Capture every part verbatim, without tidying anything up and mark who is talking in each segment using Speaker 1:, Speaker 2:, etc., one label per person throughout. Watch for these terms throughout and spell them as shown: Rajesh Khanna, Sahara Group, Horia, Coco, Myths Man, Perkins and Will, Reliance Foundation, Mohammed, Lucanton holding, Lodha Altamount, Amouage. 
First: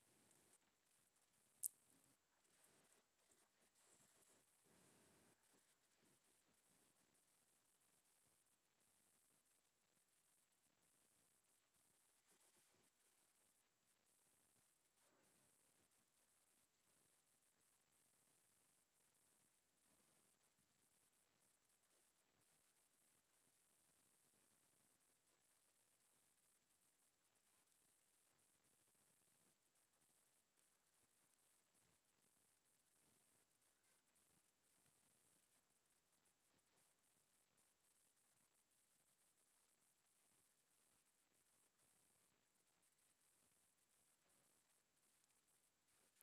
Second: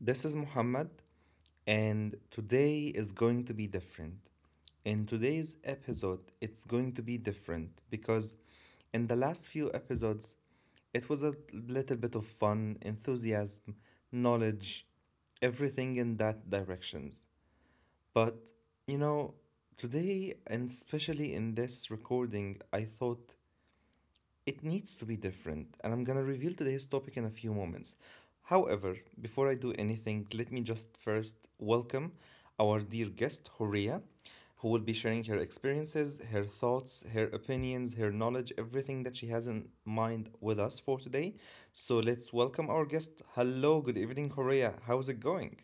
Speaker 1: This is Muhammad, and today is going to be different. In today's episode, it's going to be different because in the last few episodes, it was a little bit of fun, enthusiasm, knowledge, everything in that directions. But you know, today and especially in this recording, I thought it needs to be different, and I'm gonna reveal today's topic in a few moments. However, before I do anything, let me just first welcome our dear guest, Horia, who will be sharing her experiences, her thoughts, her opinions, her knowledge, everything that she has in mind with us for today. So let's welcome our guest. Hello, good evening, Horia. How's it going?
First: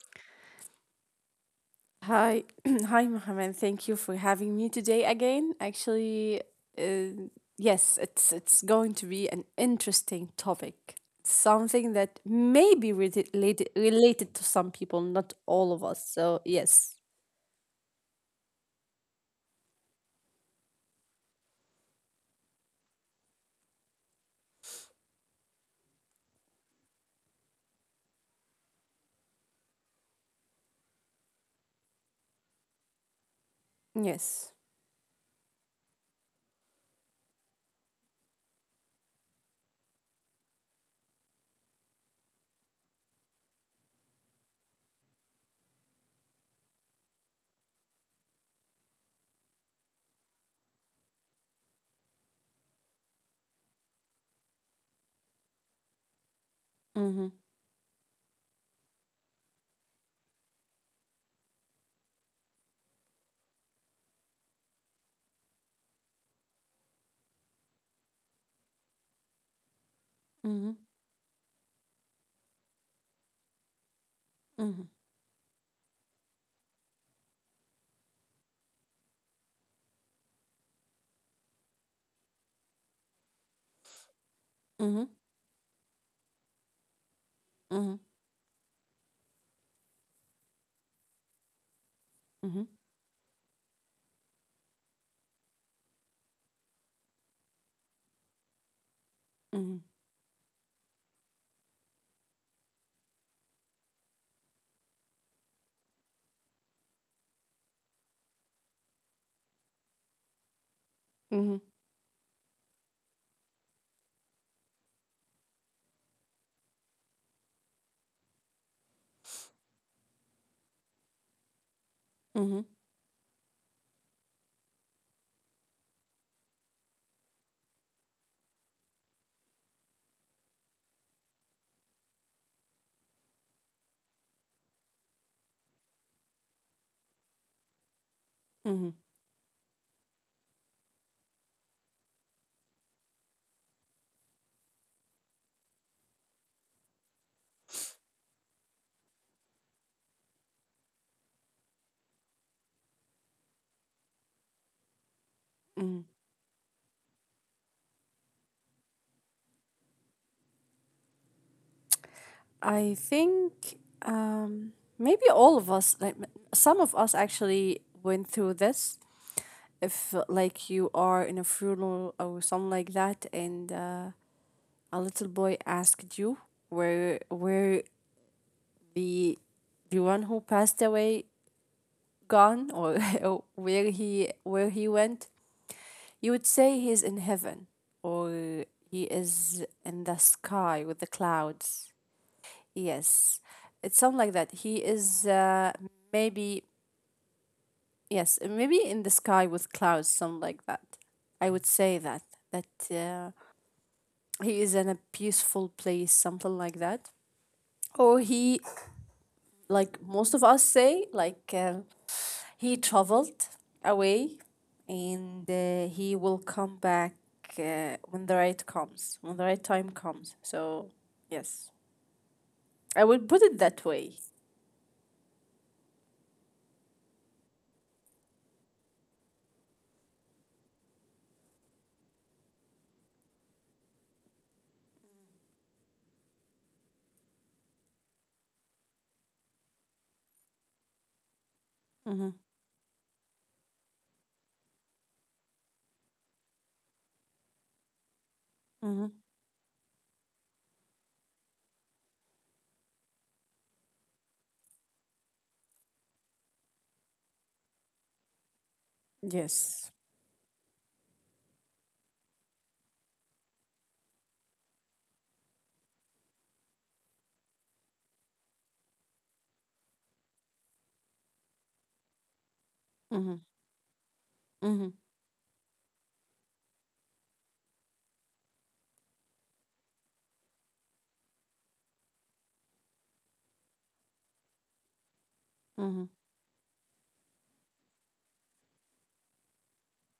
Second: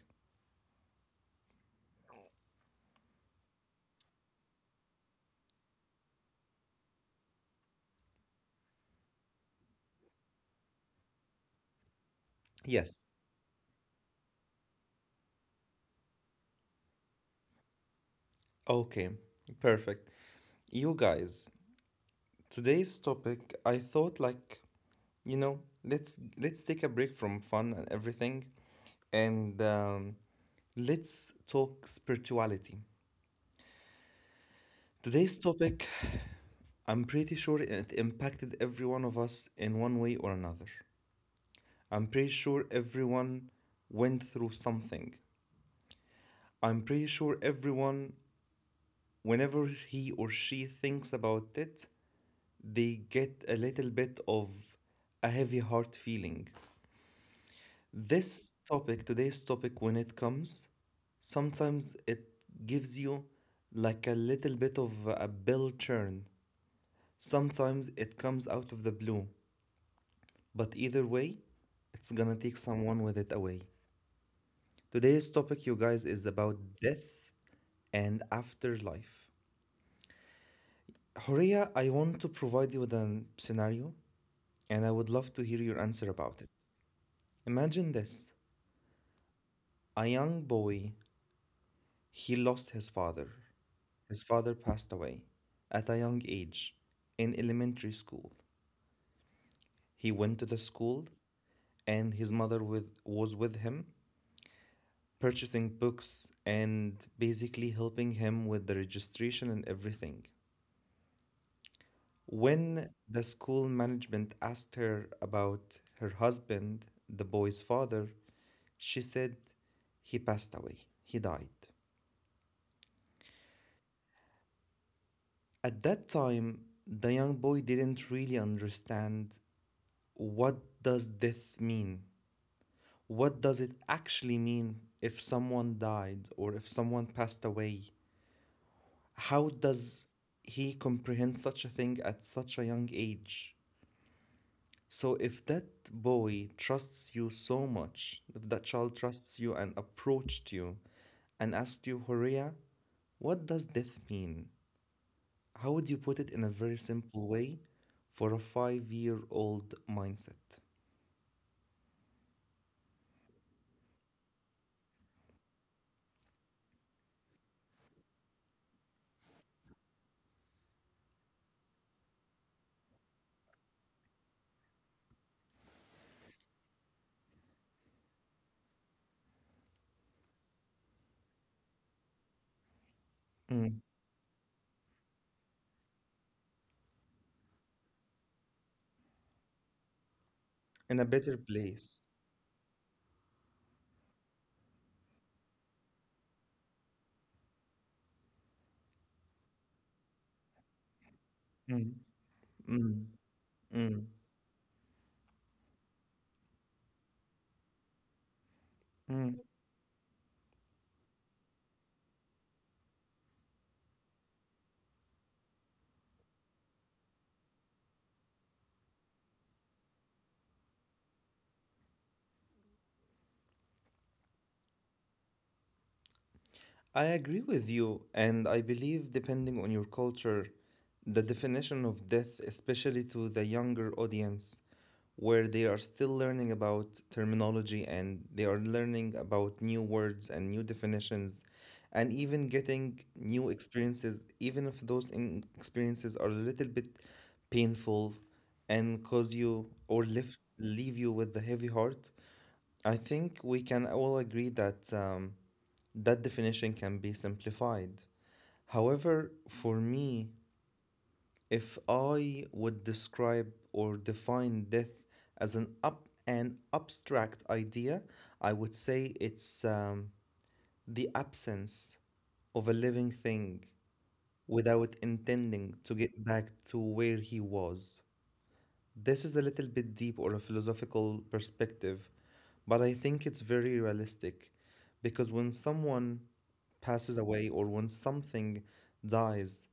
Speaker 2: Hi, hi, Mohammed. Thank you for having me today again. Actually, uh, yes, it's it's going to be an interesting topic. Something that may be
Speaker 1: Yes.
Speaker 2: related related to some people, not all of us. So yes,
Speaker 1: Okay, perfect. You guys, today's topic, I thought like, You know, let's let's take a break from fun and everything, and um, let's talk spirituality.
Speaker 2: yes.
Speaker 1: Today's topic, I'm pretty sure it impacted every one of us in one way or another. I'm pretty sure everyone went through something. I'm pretty sure everyone, whenever he or she thinks about it, they get a little bit of a heavy heart feeling.
Speaker 2: Mm-hmm.
Speaker 1: This topic, today's topic, when it comes, sometimes it gives you like a little bit of a bill churn. Sometimes it comes out of the blue,
Speaker 2: Mm-hmm.
Speaker 1: but either way, it's gonna take someone with it away.
Speaker 2: Mm-hmm.
Speaker 1: Today's topic, you guys, is about death and afterlife. Horia, I want to provide you with a scenario, and I would love to hear your answer about it.
Speaker 2: Mm-hmm.
Speaker 1: Imagine this, a young boy, he
Speaker 2: Mm-hmm.
Speaker 1: lost his father. His father passed away at a young age in elementary school.
Speaker 2: Mm-hmm.
Speaker 1: He went to the school, and his mother with, was with him, purchasing books and basically helping him with the registration and everything.
Speaker 2: Mm-hmm. Mm-hmm.
Speaker 1: When the school management asked her about her husband, the boy's father, she said he passed away, he died.
Speaker 2: Mm-hmm.
Speaker 1: At that time, the young boy didn't really understand what does death mean, what does it actually mean if someone died or if someone passed away?
Speaker 2: Mm-hmm.
Speaker 1: How does he comprehend such a thing at such a young age? So, if that boy trusts you so much, if that child trusts you and approached you and asked you, Horia, what does death mean? How would
Speaker 2: Mm-hmm.
Speaker 1: you put it in a very simple way for a five year old mindset?
Speaker 2: I think um, maybe all of us, like m- some of us, actually went through this if uh, like you are in a funeral or something like that and uh, a little boy asked you where where the the one who passed away gone or or
Speaker 1: Mm.
Speaker 2: where he where he went. You would say he's in heaven or he is in the sky with
Speaker 1: In
Speaker 2: the
Speaker 1: a better
Speaker 2: clouds.
Speaker 1: place.
Speaker 2: Yes, it's something like that. He is uh, maybe, yes, maybe in the sky with clouds, something like that. I would say
Speaker 1: Mm.
Speaker 2: that that
Speaker 1: Mm.
Speaker 2: uh,
Speaker 1: Mm.
Speaker 2: he is in a peaceful place, something like that. Or he,
Speaker 1: Mm.
Speaker 2: like most of us say, like uh, he traveled away and uh, he will come back uh, when the right comes, when the right time comes. So, yes, I would put it that way.
Speaker 1: I agree with you, and I believe depending on your culture, the definition of death, especially to the younger audience, where they are still learning about terminology and they are learning about new words and new definitions,
Speaker 2: Mm-hmm.
Speaker 1: and even getting new experiences, even if those in- experiences are a little bit painful
Speaker 2: Mm-hmm.
Speaker 1: and cause you or lift, leave you with a heavy heart. I think we can all agree that. Um, that definition can be simplified. However,
Speaker 2: Yes.
Speaker 1: for me, if I would describe or define death as an up an abstract idea, I would say it's um, the absence of a
Speaker 2: Mm-hmm.
Speaker 1: living thing
Speaker 2: Mm-hmm.
Speaker 1: without intending to get back to where he was. This is a little bit deep or a philosophical perspective, but I think it's very realistic because when
Speaker 2: Mm-hmm.
Speaker 1: someone passes away or when something dies,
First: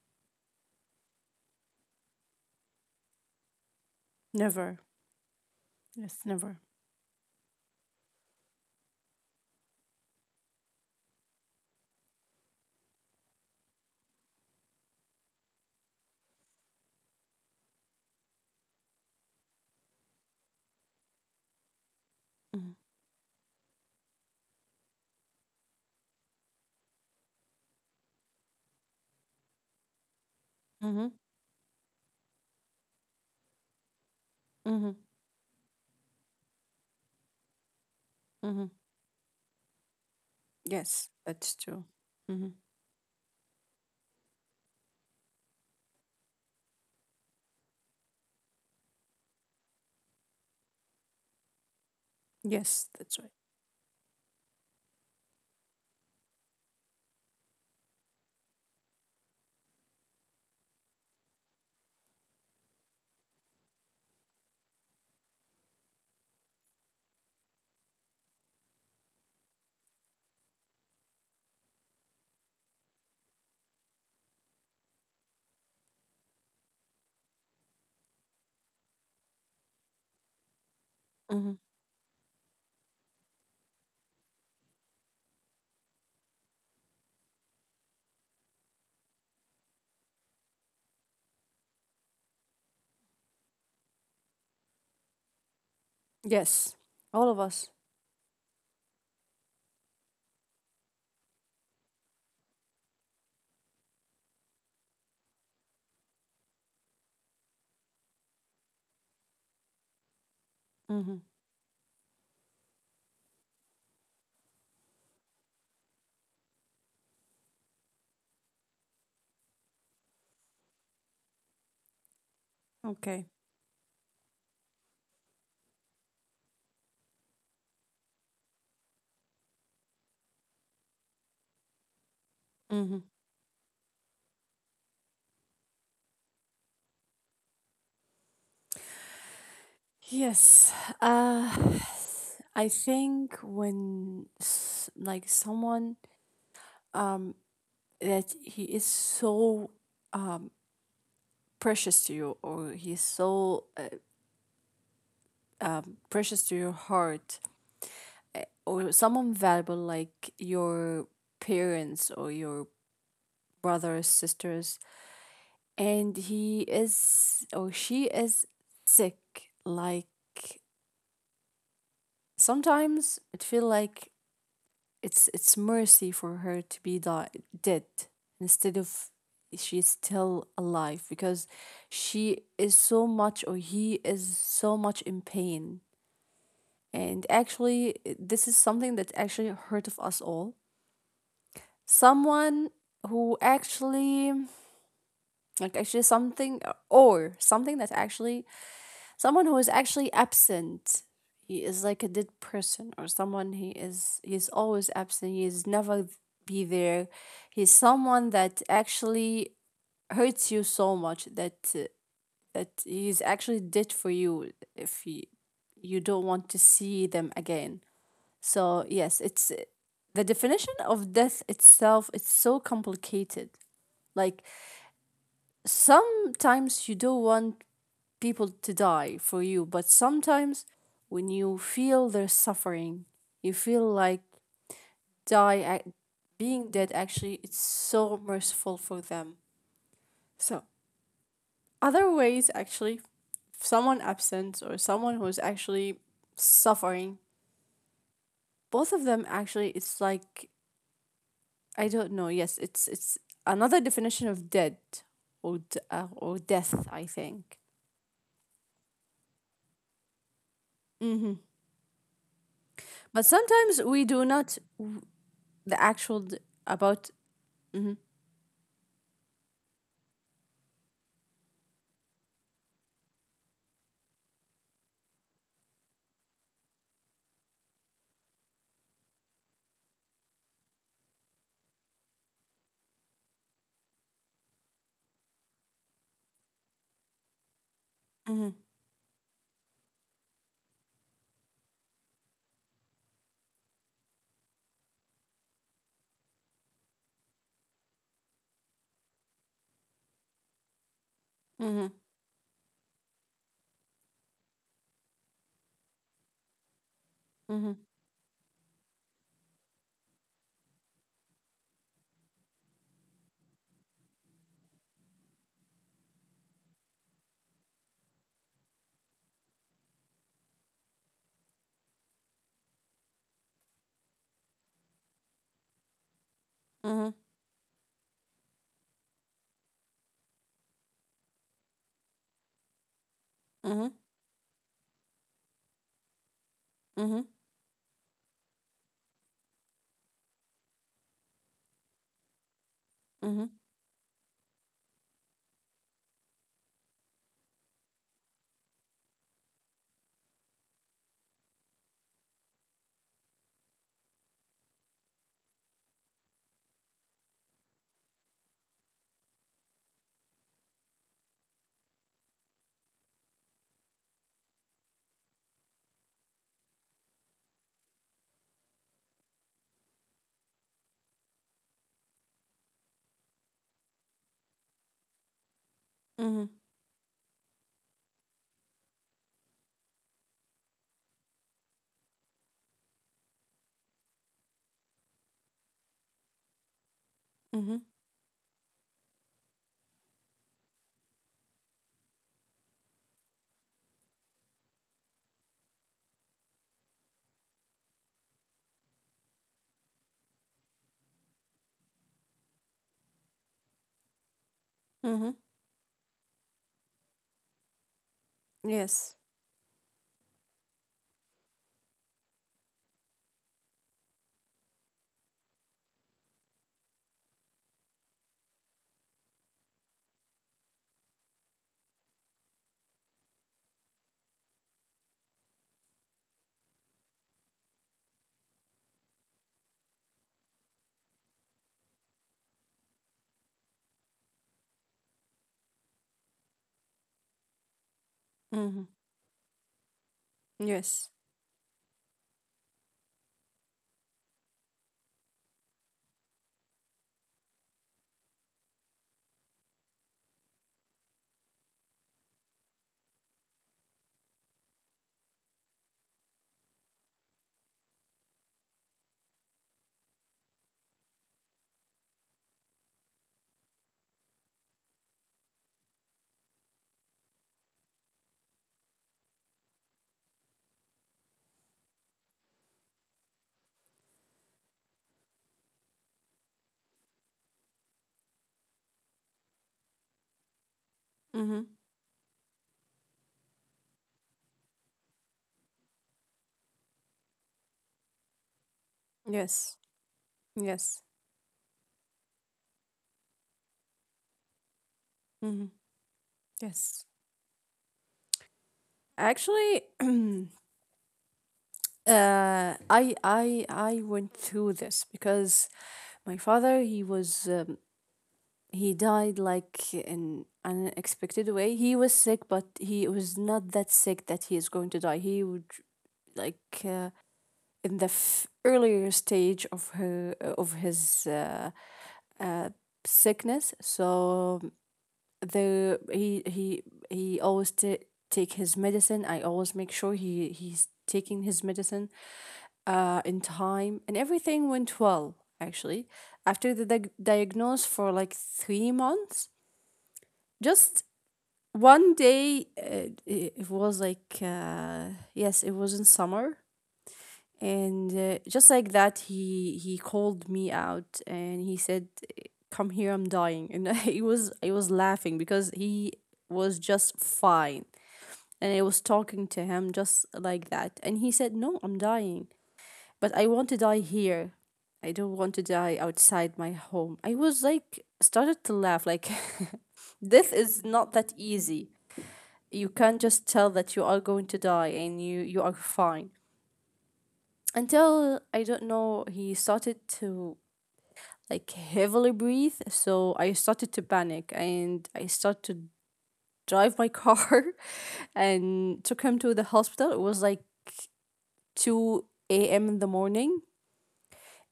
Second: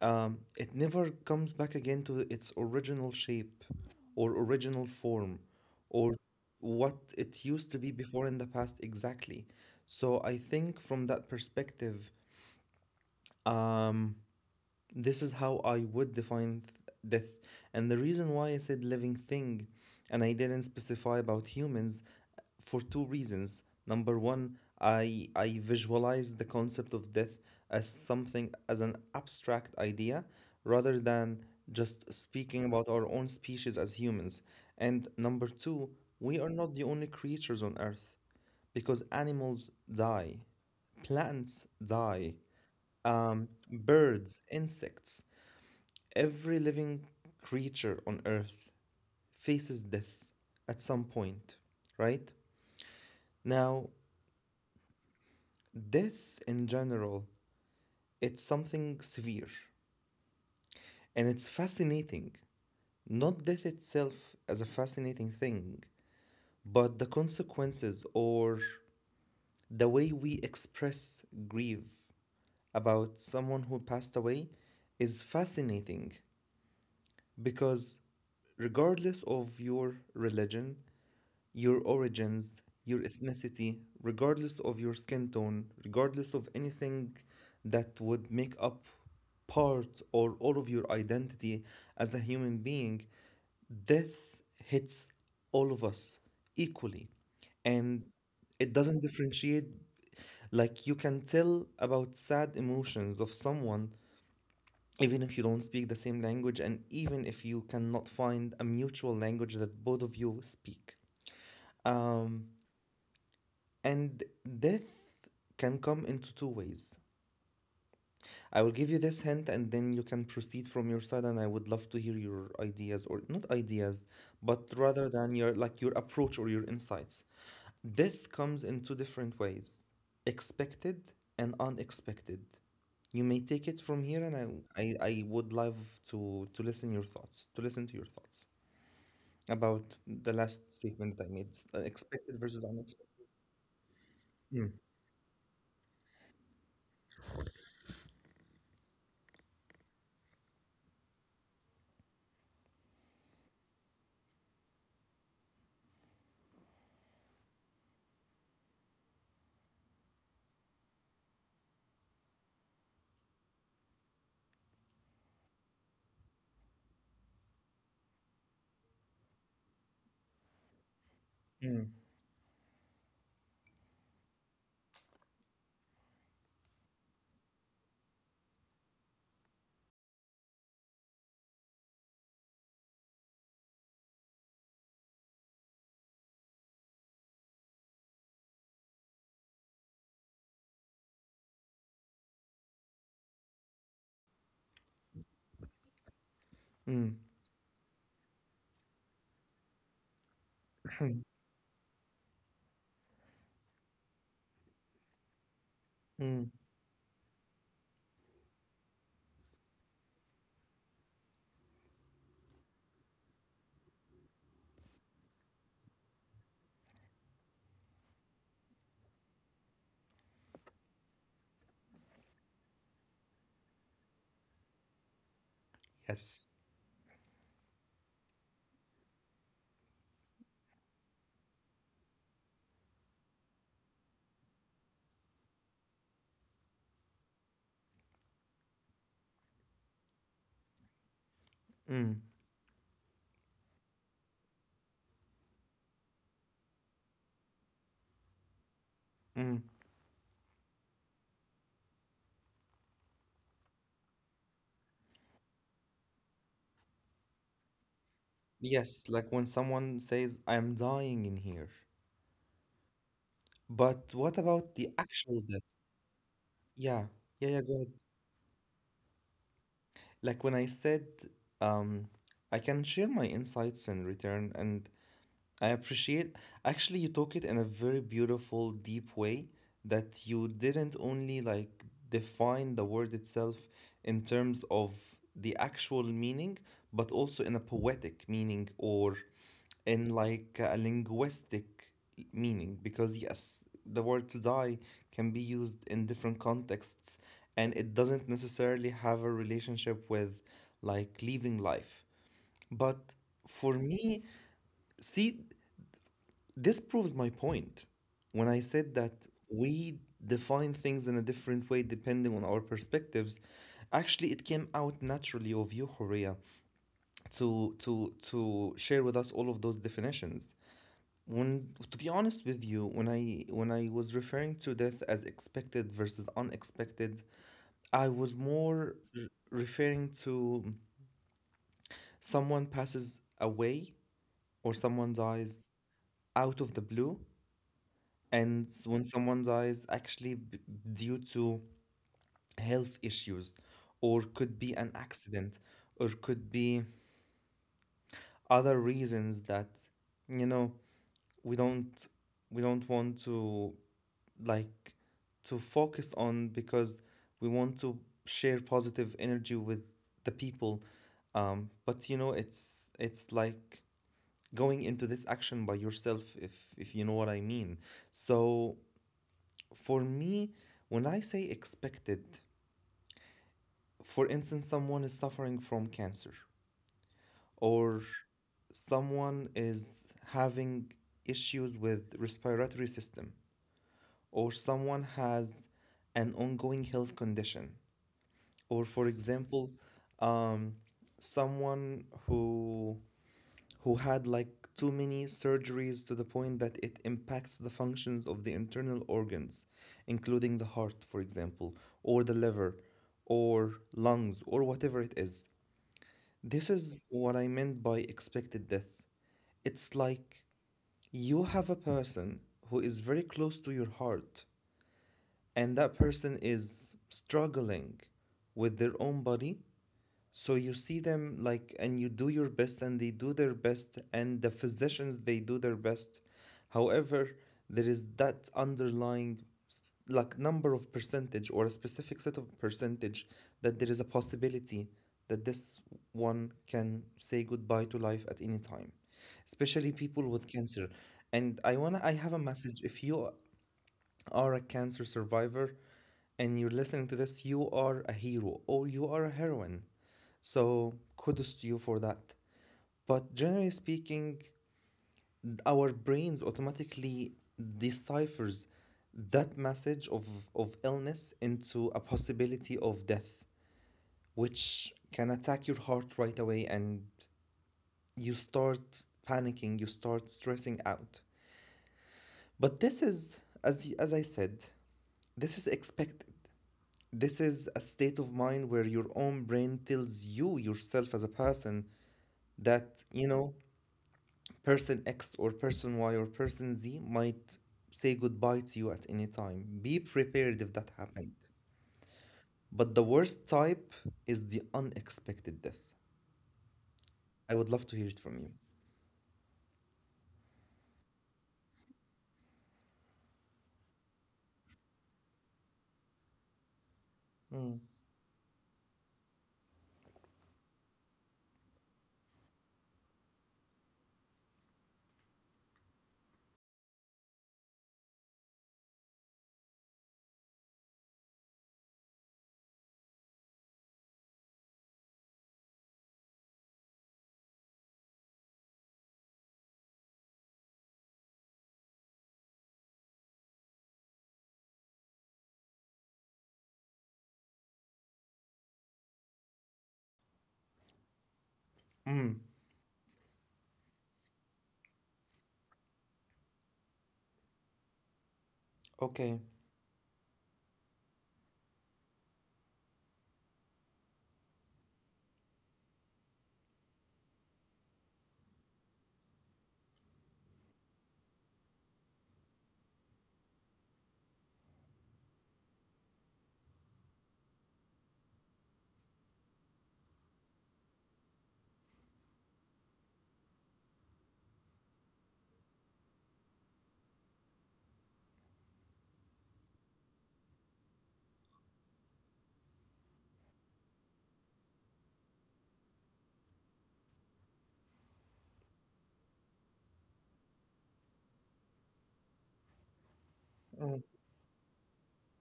Speaker 1: um, it never comes back again to its original shape or
Speaker 2: Never.
Speaker 1: original form or
Speaker 2: Yes, never.
Speaker 1: what it used to be before in the past exactly. So I think from that perspective, um, this is how I would define death. And the reason why I said living thing and I didn't specify about humans
Speaker 2: Mm-hmm.
Speaker 1: for two reasons. Number one, I I visualize the concept of death as something as an abstract idea rather
Speaker 2: Mm-hmm.
Speaker 1: than just speaking about our own species as humans. And
Speaker 2: Mm-hmm.
Speaker 1: number two, we are not the only creatures on earth
Speaker 2: Mm-hmm.
Speaker 1: because animals die,
Speaker 2: Yes,
Speaker 1: plants
Speaker 2: that's true.
Speaker 1: die,
Speaker 2: Mm-hmm.
Speaker 1: um, birds, insects. Every living creature on earth faces death at some point, right?
Speaker 2: Yes, that's right.
Speaker 1: Now, death in general, it's something severe and it's fascinating. Not death itself as a fascinating thing, but the consequences or the way we express grief about someone who passed away is fascinating because regardless of your religion, your
Speaker 2: Mm-hmm.
Speaker 1: origins, your ethnicity, regardless of your skin tone, regardless of anything that would make up part or all of your identity as a human being, death hits all of us equally.
Speaker 2: Yes, all of
Speaker 1: And
Speaker 2: us.
Speaker 1: it doesn't differentiate. Like you can tell about sad emotions of someone, even if you don't speak the same language, and even if you cannot find a mutual language that both of you speak.
Speaker 2: Hmm.
Speaker 1: Um, And death can come into two ways. I will give you this hint and then you can proceed from your side and I would love to hear your ideas or not
Speaker 2: Okay.
Speaker 1: ideas, but rather than your like your approach or your insights. Death comes in two different ways, expected and unexpected. You may take
Speaker 2: Hmm.
Speaker 1: it from here and I I, I would love to to listen your thoughts, to listen to your thoughts about the last statement that I
Speaker 2: Yes.
Speaker 1: made, s- uh,
Speaker 2: Uh,
Speaker 1: expected versus unexpected.
Speaker 2: I think
Speaker 1: Mm,
Speaker 2: when s- like someone, um that he is so precious to you, or he's so uh, precious to your heart, or someone valuable like your parents or your brothers, sisters, and he is or she is sick, like
Speaker 1: mm,
Speaker 2: sometimes it feel like it's it's mercy for her to be die- dead instead of she's still alive because she is so much or he is so much in pain. And actually this is something that actually hurt of us all. Someone who actually, like, actually
Speaker 1: mm,
Speaker 2: something, or something that actually... Someone who is actually absent. He is like a dead person, or someone he is he is always absent. He is
Speaker 1: mm.
Speaker 2: never be there. He's someone that actually hurts you so much that uh, that he's actually dead for you. If he, you don't want to see them again. So yes, it's the definition of death itself, it's so complicated. Like
Speaker 1: Yes.
Speaker 2: sometimes you don't want people to die for you. But sometimes when you feel their suffering, you feel like die ac- being dead actually, it's so merciful for them. So
Speaker 1: Mm,
Speaker 2: other ways actually, someone absent or someone who's actually suffering,
Speaker 1: mm.
Speaker 2: both of them actually, it's like, I don't know. Yes, it's it's another definition of dead or uh, or death, I think.
Speaker 1: Yes, like when someone says, I'm dying in here.
Speaker 2: hmm
Speaker 1: But
Speaker 2: but
Speaker 1: what about
Speaker 2: sometimes
Speaker 1: the
Speaker 2: we do
Speaker 1: actual
Speaker 2: not,
Speaker 1: death?
Speaker 2: the
Speaker 1: Yeah,
Speaker 2: actual d-
Speaker 1: yeah, yeah, go ahead.
Speaker 2: about, mhm,
Speaker 1: Like when I said, um, I can share my insights in return, and I appreciate actually you took it in a very beautiful, deep way that you didn't only like define the word itself in terms of the actual meaning, but also in a poetic meaning or
Speaker 2: mhm,
Speaker 1: in like a linguistic meaning. Because yes, the word to die can be used in different contexts and it doesn't necessarily have a relationship with like leaving life.
Speaker 2: mhm,
Speaker 1: But for me, see, this proves my point when I
Speaker 2: mhm,
Speaker 1: said that we define things in a different way depending on our perspectives. Actually, it came out naturally of you, Horea, to to to share with us all of those definitions. When to be honest with you, when I when I was referring to death as expected versus unexpected,
Speaker 2: mhm,
Speaker 1: I was more r- referring to someone passes away
Speaker 2: mhm,
Speaker 1: or someone dies out of the blue.
Speaker 2: mhm,
Speaker 1: And s- when someone dies, actually b- due to health issues, or
Speaker 2: mhm,
Speaker 1: could be an accident, or could be other reasons that, you know, we don't we don't want to like to focus on because we want to share positive energy with the people. Um, but you know, it's it's like going into this action by yourself if if you know what I mean. So for me, when I say expected, for instance, someone is suffering from cancer
Speaker 2: mhm,
Speaker 1: or someone is having issues with respiratory system or someone has an ongoing health condition
Speaker 2: mhm,
Speaker 1: or for example, um, someone who who had like too many surgeries to the point that it impacts the functions of the internal organs, including the heart, for example, or the liver, or lungs, or whatever it is.
Speaker 2: mhm.
Speaker 1: This is what I meant by expected death. It's
Speaker 2: Yes.
Speaker 1: like you have a person who is very close to your heart, and that person is struggling with their own body, so you see them like, and you do your best, and they do their best, and the physicians they do their best. However, there is that underlying s- like number of percentage or a specific set of percentage that there is a possibility that this one can say goodbye to life at any time,
Speaker 2: Mhm.
Speaker 1: especially people with cancer. And I
Speaker 2: Yes.
Speaker 1: wanna, I have a message. If you are a cancer survivor, and you're listening to this, you are a hero or you are a heroine. So kudos to you for that. But generally speaking, our brains automatically deciphers that message of, of illness into a possibility of death, which can attack your heart right away and you start panicking, you start stressing out. But this is, as, as I said, this is expected. This is a state of mind where your own brain tells you yourself as a person
Speaker 2: Mhm.
Speaker 1: that, you know, person X or person Y or person Z might say goodbye to you at any time. Be prepared
Speaker 2: Yes.
Speaker 1: if that happened.
Speaker 2: Yes.
Speaker 1: But the worst type is the unexpected death.
Speaker 2: Mhm.
Speaker 1: I would love to
Speaker 2: Yes.
Speaker 1: hear it from you.
Speaker 2: Actually, uh, I I I went through this because my father,
Speaker 1: Mm.
Speaker 2: he was um, he died like in an unexpected way. He was sick, but he was not that sick that he is going to die. He would, like uh, in the f- earlier stage of her of his uh, uh, sickness. So the he he he always t- take his medicine. I always make sure he he's taking his medicine uh, in time, and everything went well actually. After the diag diagnosis for like three months, just
Speaker 1: Mm.
Speaker 2: one day, uh, it it was like, uh, yes, it was in summer, and uh,
Speaker 1: Okay.
Speaker 2: just like that, he he called me out and he said, come here, I'm dying. And i was i was laughing because he was just fine and I was talking to him just like that. And he said, no, I'm dying, but I want to die here. I don't want to die outside my home. I was like, started to laugh, like this is not that easy. You can't just tell that you are going to die and you you are fine. Until, I don't know, he started to, like, heavily breathe. So I started to panic and I started to drive my car and took him to the hospital. It was like two a m in the
Speaker 1: Mm.
Speaker 2: morning.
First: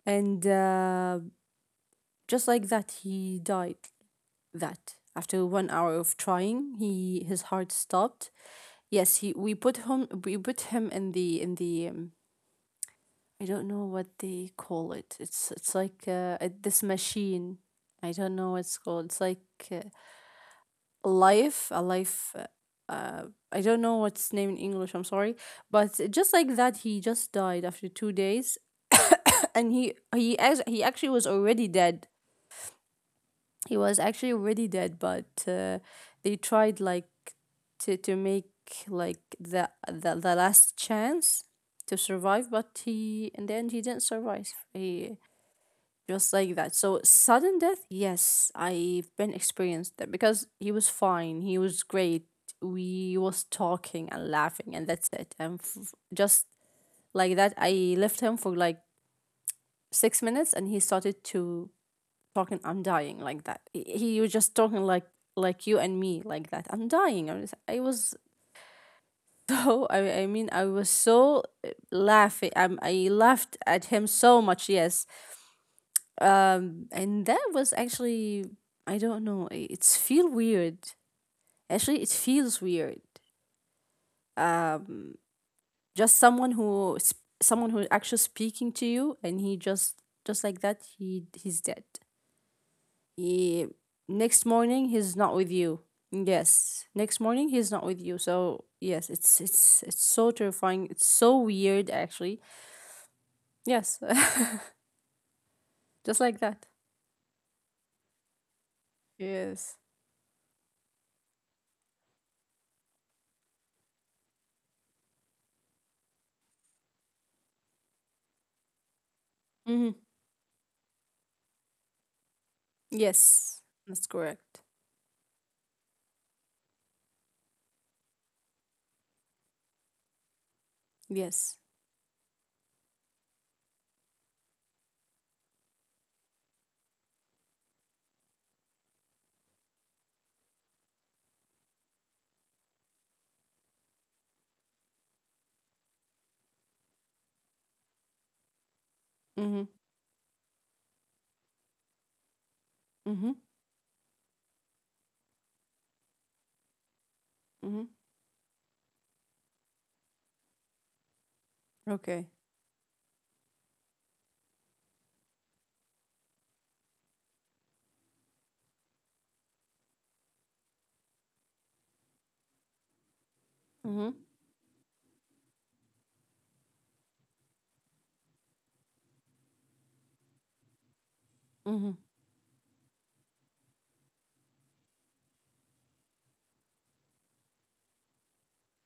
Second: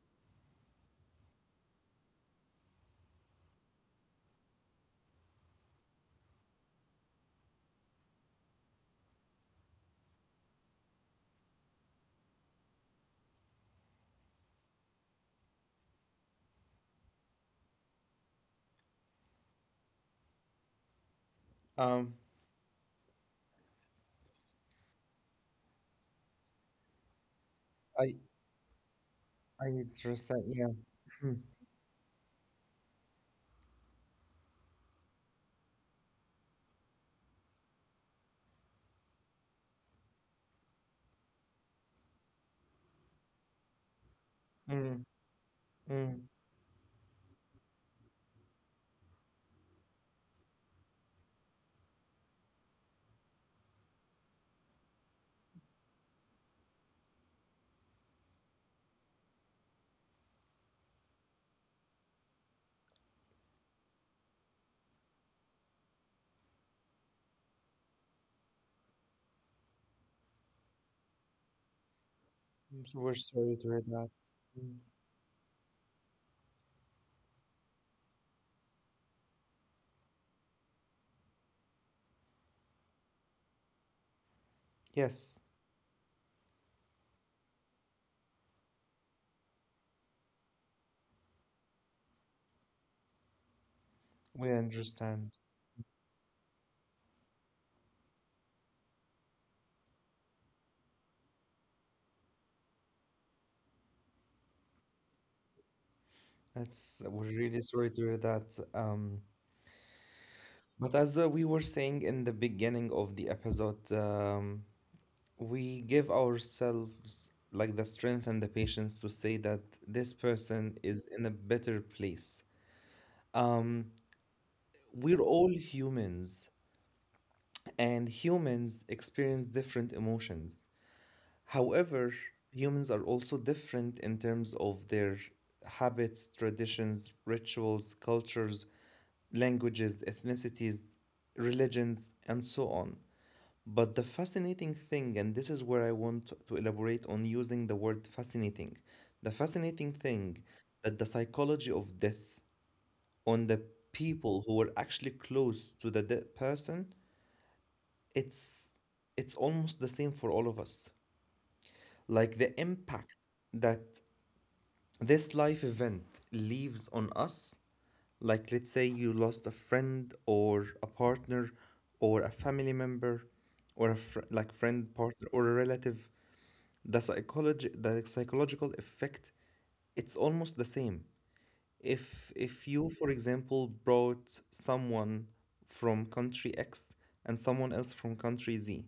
Speaker 2: And uh, just like that, he died. That after one hour of trying, he his heart stopped. Yes, he we put him we put him in the in the um, I don't know what they call it. It's it's like uh, uh, this machine. I don't know what it's called. It's like uh, a life, a
Speaker 1: Um,
Speaker 2: life. Uh, uh, I don't know what's name in English. I'm sorry, but just like that, he just died after two
Speaker 1: I
Speaker 2: days, and
Speaker 1: I
Speaker 2: he he
Speaker 1: understand.
Speaker 2: act-
Speaker 1: Yeah.
Speaker 2: he actually was
Speaker 1: Mm.
Speaker 2: already dead. He was actually already dead, but uh, they tried, like, to to make like the the the last chance to survive. But he, in the end, he didn't survive.
Speaker 1: Mm.
Speaker 2: He, just
Speaker 1: Mm.
Speaker 2: like that. So sudden death, yes, I've been experienced that because he was fine, he was great. We was talking and laughing, and that's it. And f- just like that, I left him for like six minutes, and he started to talking. I'm dying, like that. He he was just talking like like you and me, like that. I'm dying. I was I was so I I mean I was so, eh, laughing. I I
Speaker 1: so- We're
Speaker 2: laughed
Speaker 1: sorry to
Speaker 2: at
Speaker 1: hear
Speaker 2: him
Speaker 1: that.
Speaker 2: so much.
Speaker 1: Mm.
Speaker 2: Yes, Um, and that was actually, I don't know. i- It's feel weird. Actually, it feels weird. Um,
Speaker 1: Yes,
Speaker 2: just someone who s- someone who is actually speaking to you, and he, just just like that, he he's dead. He, next
Speaker 1: we
Speaker 2: morning he's not with
Speaker 1: understand.
Speaker 2: you. Yes, next morning he's not with you. So yes, it's it's it's so terrifying. It's so weird actually. Yes, just like that.
Speaker 1: That's we're really sorry to hear that. Um,
Speaker 2: Yes.
Speaker 1: but as uh, we were saying in the beginning of the episode, um, we give ourselves like the strength and the patience to say that
Speaker 2: Mm-hmm.
Speaker 1: this person is in a better place.
Speaker 2: Yes,
Speaker 1: Um,
Speaker 2: that's correct.
Speaker 1: we're all humans, and humans experience different emotions.
Speaker 2: Yes.
Speaker 1: However, humans are also different in terms of their habits, traditions, rituals, cultures, languages, ethnicities, religions, and so on. But the fascinating thing, and this is where I want to elaborate on using the word fascinating, the
Speaker 2: Mhm.
Speaker 1: fascinating thing that the psychology of death
Speaker 2: Mhm.
Speaker 1: on the people who were actually close to the dead person,
Speaker 2: Mhm.
Speaker 1: it's it's almost the same for all of us.
Speaker 2: Okay.
Speaker 1: Like the impact that this life event leaves on us, like let's say you lost a friend or a partner or a family member or a
Speaker 2: Mhm.
Speaker 1: fr- like friend partner or a relative. The psychology the psychological effect, it's almost the same.
Speaker 2: Mhm.
Speaker 1: If if you for example brought someone from country x and someone else from country z,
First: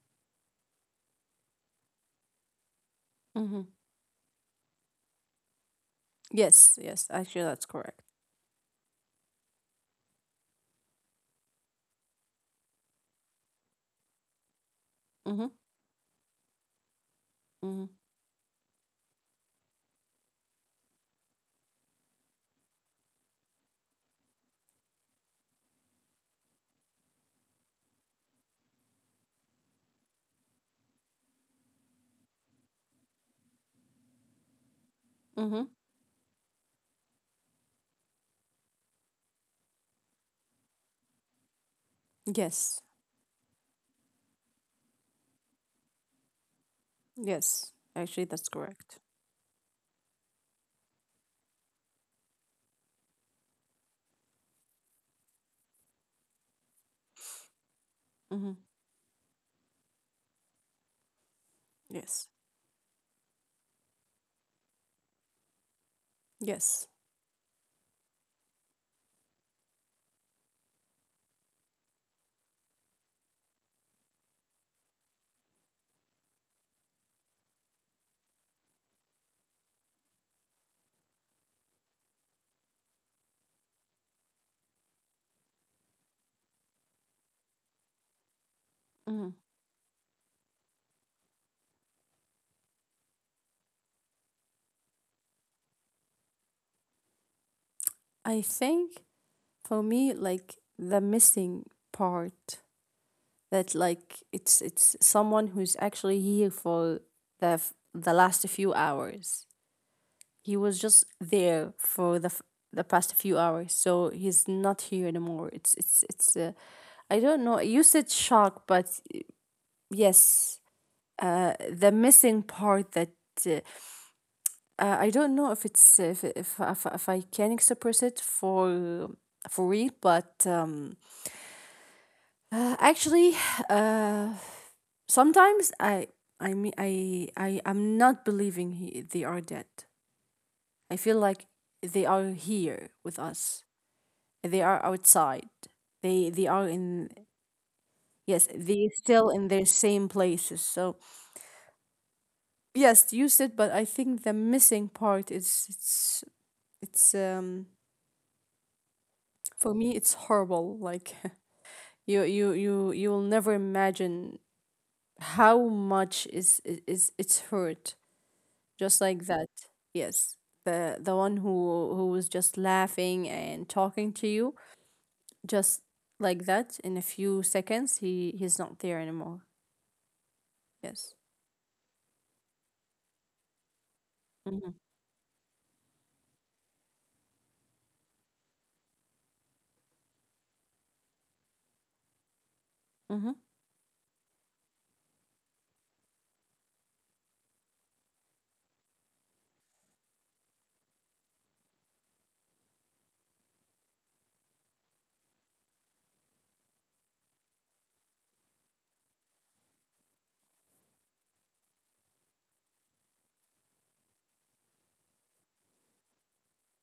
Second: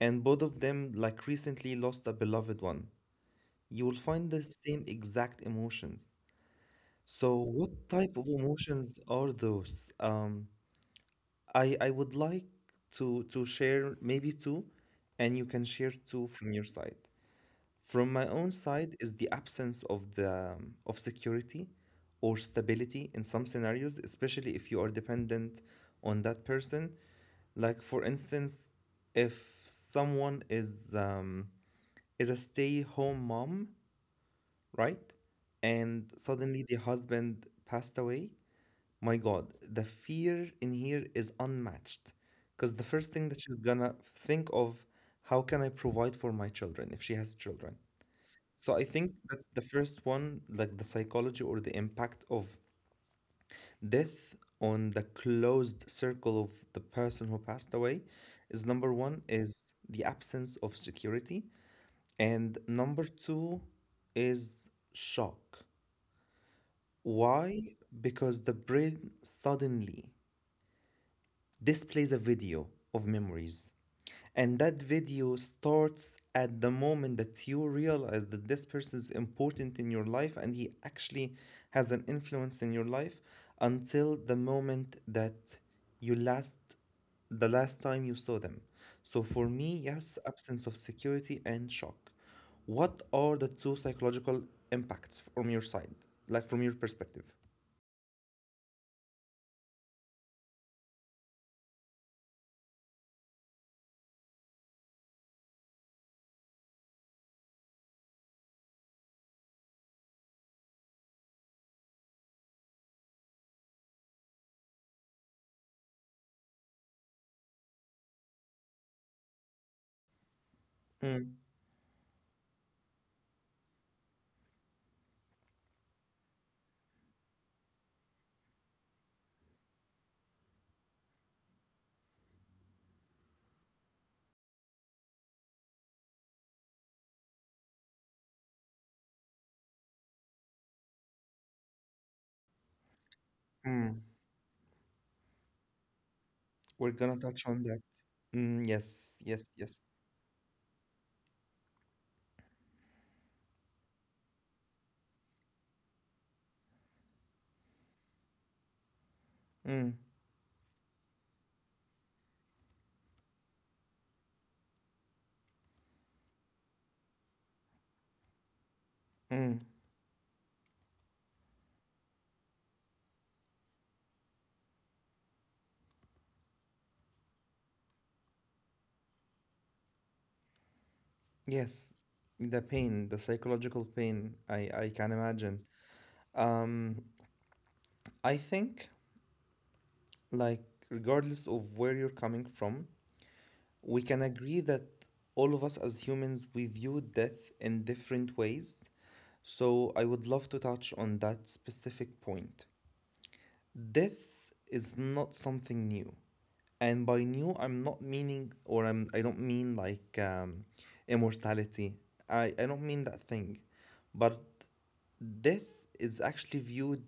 Speaker 1: and both of them like recently lost a beloved one,
Speaker 2: Mhm.
Speaker 1: you will find the same exact emotions.
Speaker 2: Yes. Yes.
Speaker 1: So
Speaker 2: Actually, that's
Speaker 1: what
Speaker 2: correct.
Speaker 1: type of emotions are those? Um i i would like to to share maybe two, and you
Speaker 2: Mhm.
Speaker 1: can share two from your side.
Speaker 2: Mhm.
Speaker 1: From my own side is the absence of the of security or stability in some scenarios, especially if you are dependent on that person. Like for instance, if someone is um, is a stay-home mom, right?
Speaker 2: Mhm.
Speaker 1: And suddenly the husband passed away. My God, the fear in here is unmatched. Because the
Speaker 2: Yes.
Speaker 1: first thing that she's gonna think of, how can I provide for my children if she has children?
Speaker 2: Yes. Actually, that's
Speaker 1: So I think
Speaker 2: correct.
Speaker 1: that the first one, like the psychology or the impact of death on the closed circle of the person who passed away, is
Speaker 2: Mhm.
Speaker 1: number one is the absence of security,
Speaker 2: Yes.
Speaker 1: and number two is shock.
Speaker 2: Yes.
Speaker 1: Why? Because the brain suddenly displays a video of memories. And that video starts at the moment that you realize that this person is important in your life and he actually has an influence in your life until the moment that you last, the last time you saw them. So for
Speaker 2: Mhm.
Speaker 1: me, yes, absence of security and shock. What are the two psychological impacts from your side, like from your perspective?
Speaker 2: I think for me, like, the missing part that, like, it's it's someone who's actually here for the f- the last few hours. He was just there for the f- the past few hours, so he's not here anymore. It's it's it's. Uh, I don't know. You said shock, but uh, yes,
Speaker 1: Mm,
Speaker 2: uh, the missing part that uh, uh, I don't know if it's if if if, if I can express it for for real. But um, uh, actually, uh, sometimes I I mean, I I am not believing he, they are dead. I feel like they are here with us.
Speaker 1: mm.
Speaker 2: They are outside. They they are
Speaker 1: We're gonna
Speaker 2: in,
Speaker 1: touch on that. Mm,
Speaker 2: yes, they
Speaker 1: yes,
Speaker 2: still
Speaker 1: yes,
Speaker 2: in
Speaker 1: yes.
Speaker 2: their same places. So yes, use it, but I think the missing part is, it's it's um
Speaker 1: Mm,
Speaker 2: for me, it's horrible. Like you you you you will never imagine how much is is is it's hurt, just like
Speaker 1: mm,
Speaker 2: that. Yes. The the one who who was just laughing and talking to you, just like that, in a few seconds he he's not there anymore. Yes.
Speaker 1: yes. The pain, the psychological pain, I, I
Speaker 2: Mhm,
Speaker 1: can imagine. Um, I think, like, regardless of where you're coming from,
Speaker 2: mhm,
Speaker 1: we can agree that all of us as humans, we view death in different ways. So I would love to touch on that specific point. Death is not something new. And by new, i'm not meaning or i'm I don't mean like um, immortality. I, I don't mean that thing, but death is actually viewed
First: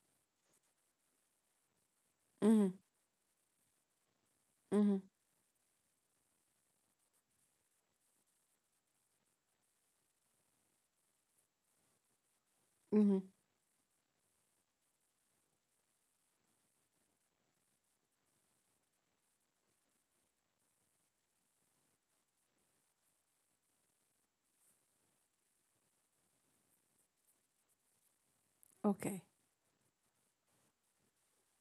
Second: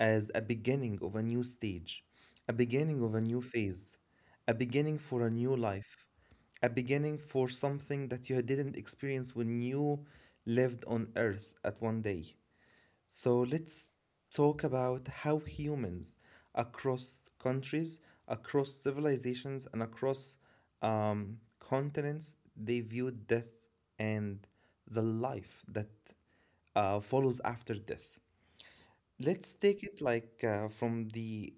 Speaker 1: as a beginning of a new stage, a
Speaker 2: mhm,
Speaker 1: beginning of a new phase, a
Speaker 2: mhm,
Speaker 1: beginning for a new life, a beginning for something that you didn't experience when you lived on earth at one day.
Speaker 2: mhm.
Speaker 1: So let's talk about how humans across countries, across civilizations, and across um, continents, they viewed death and the life that uh, follows after death.
Speaker 2: Okay.
Speaker 1: Let's take it like uh, from the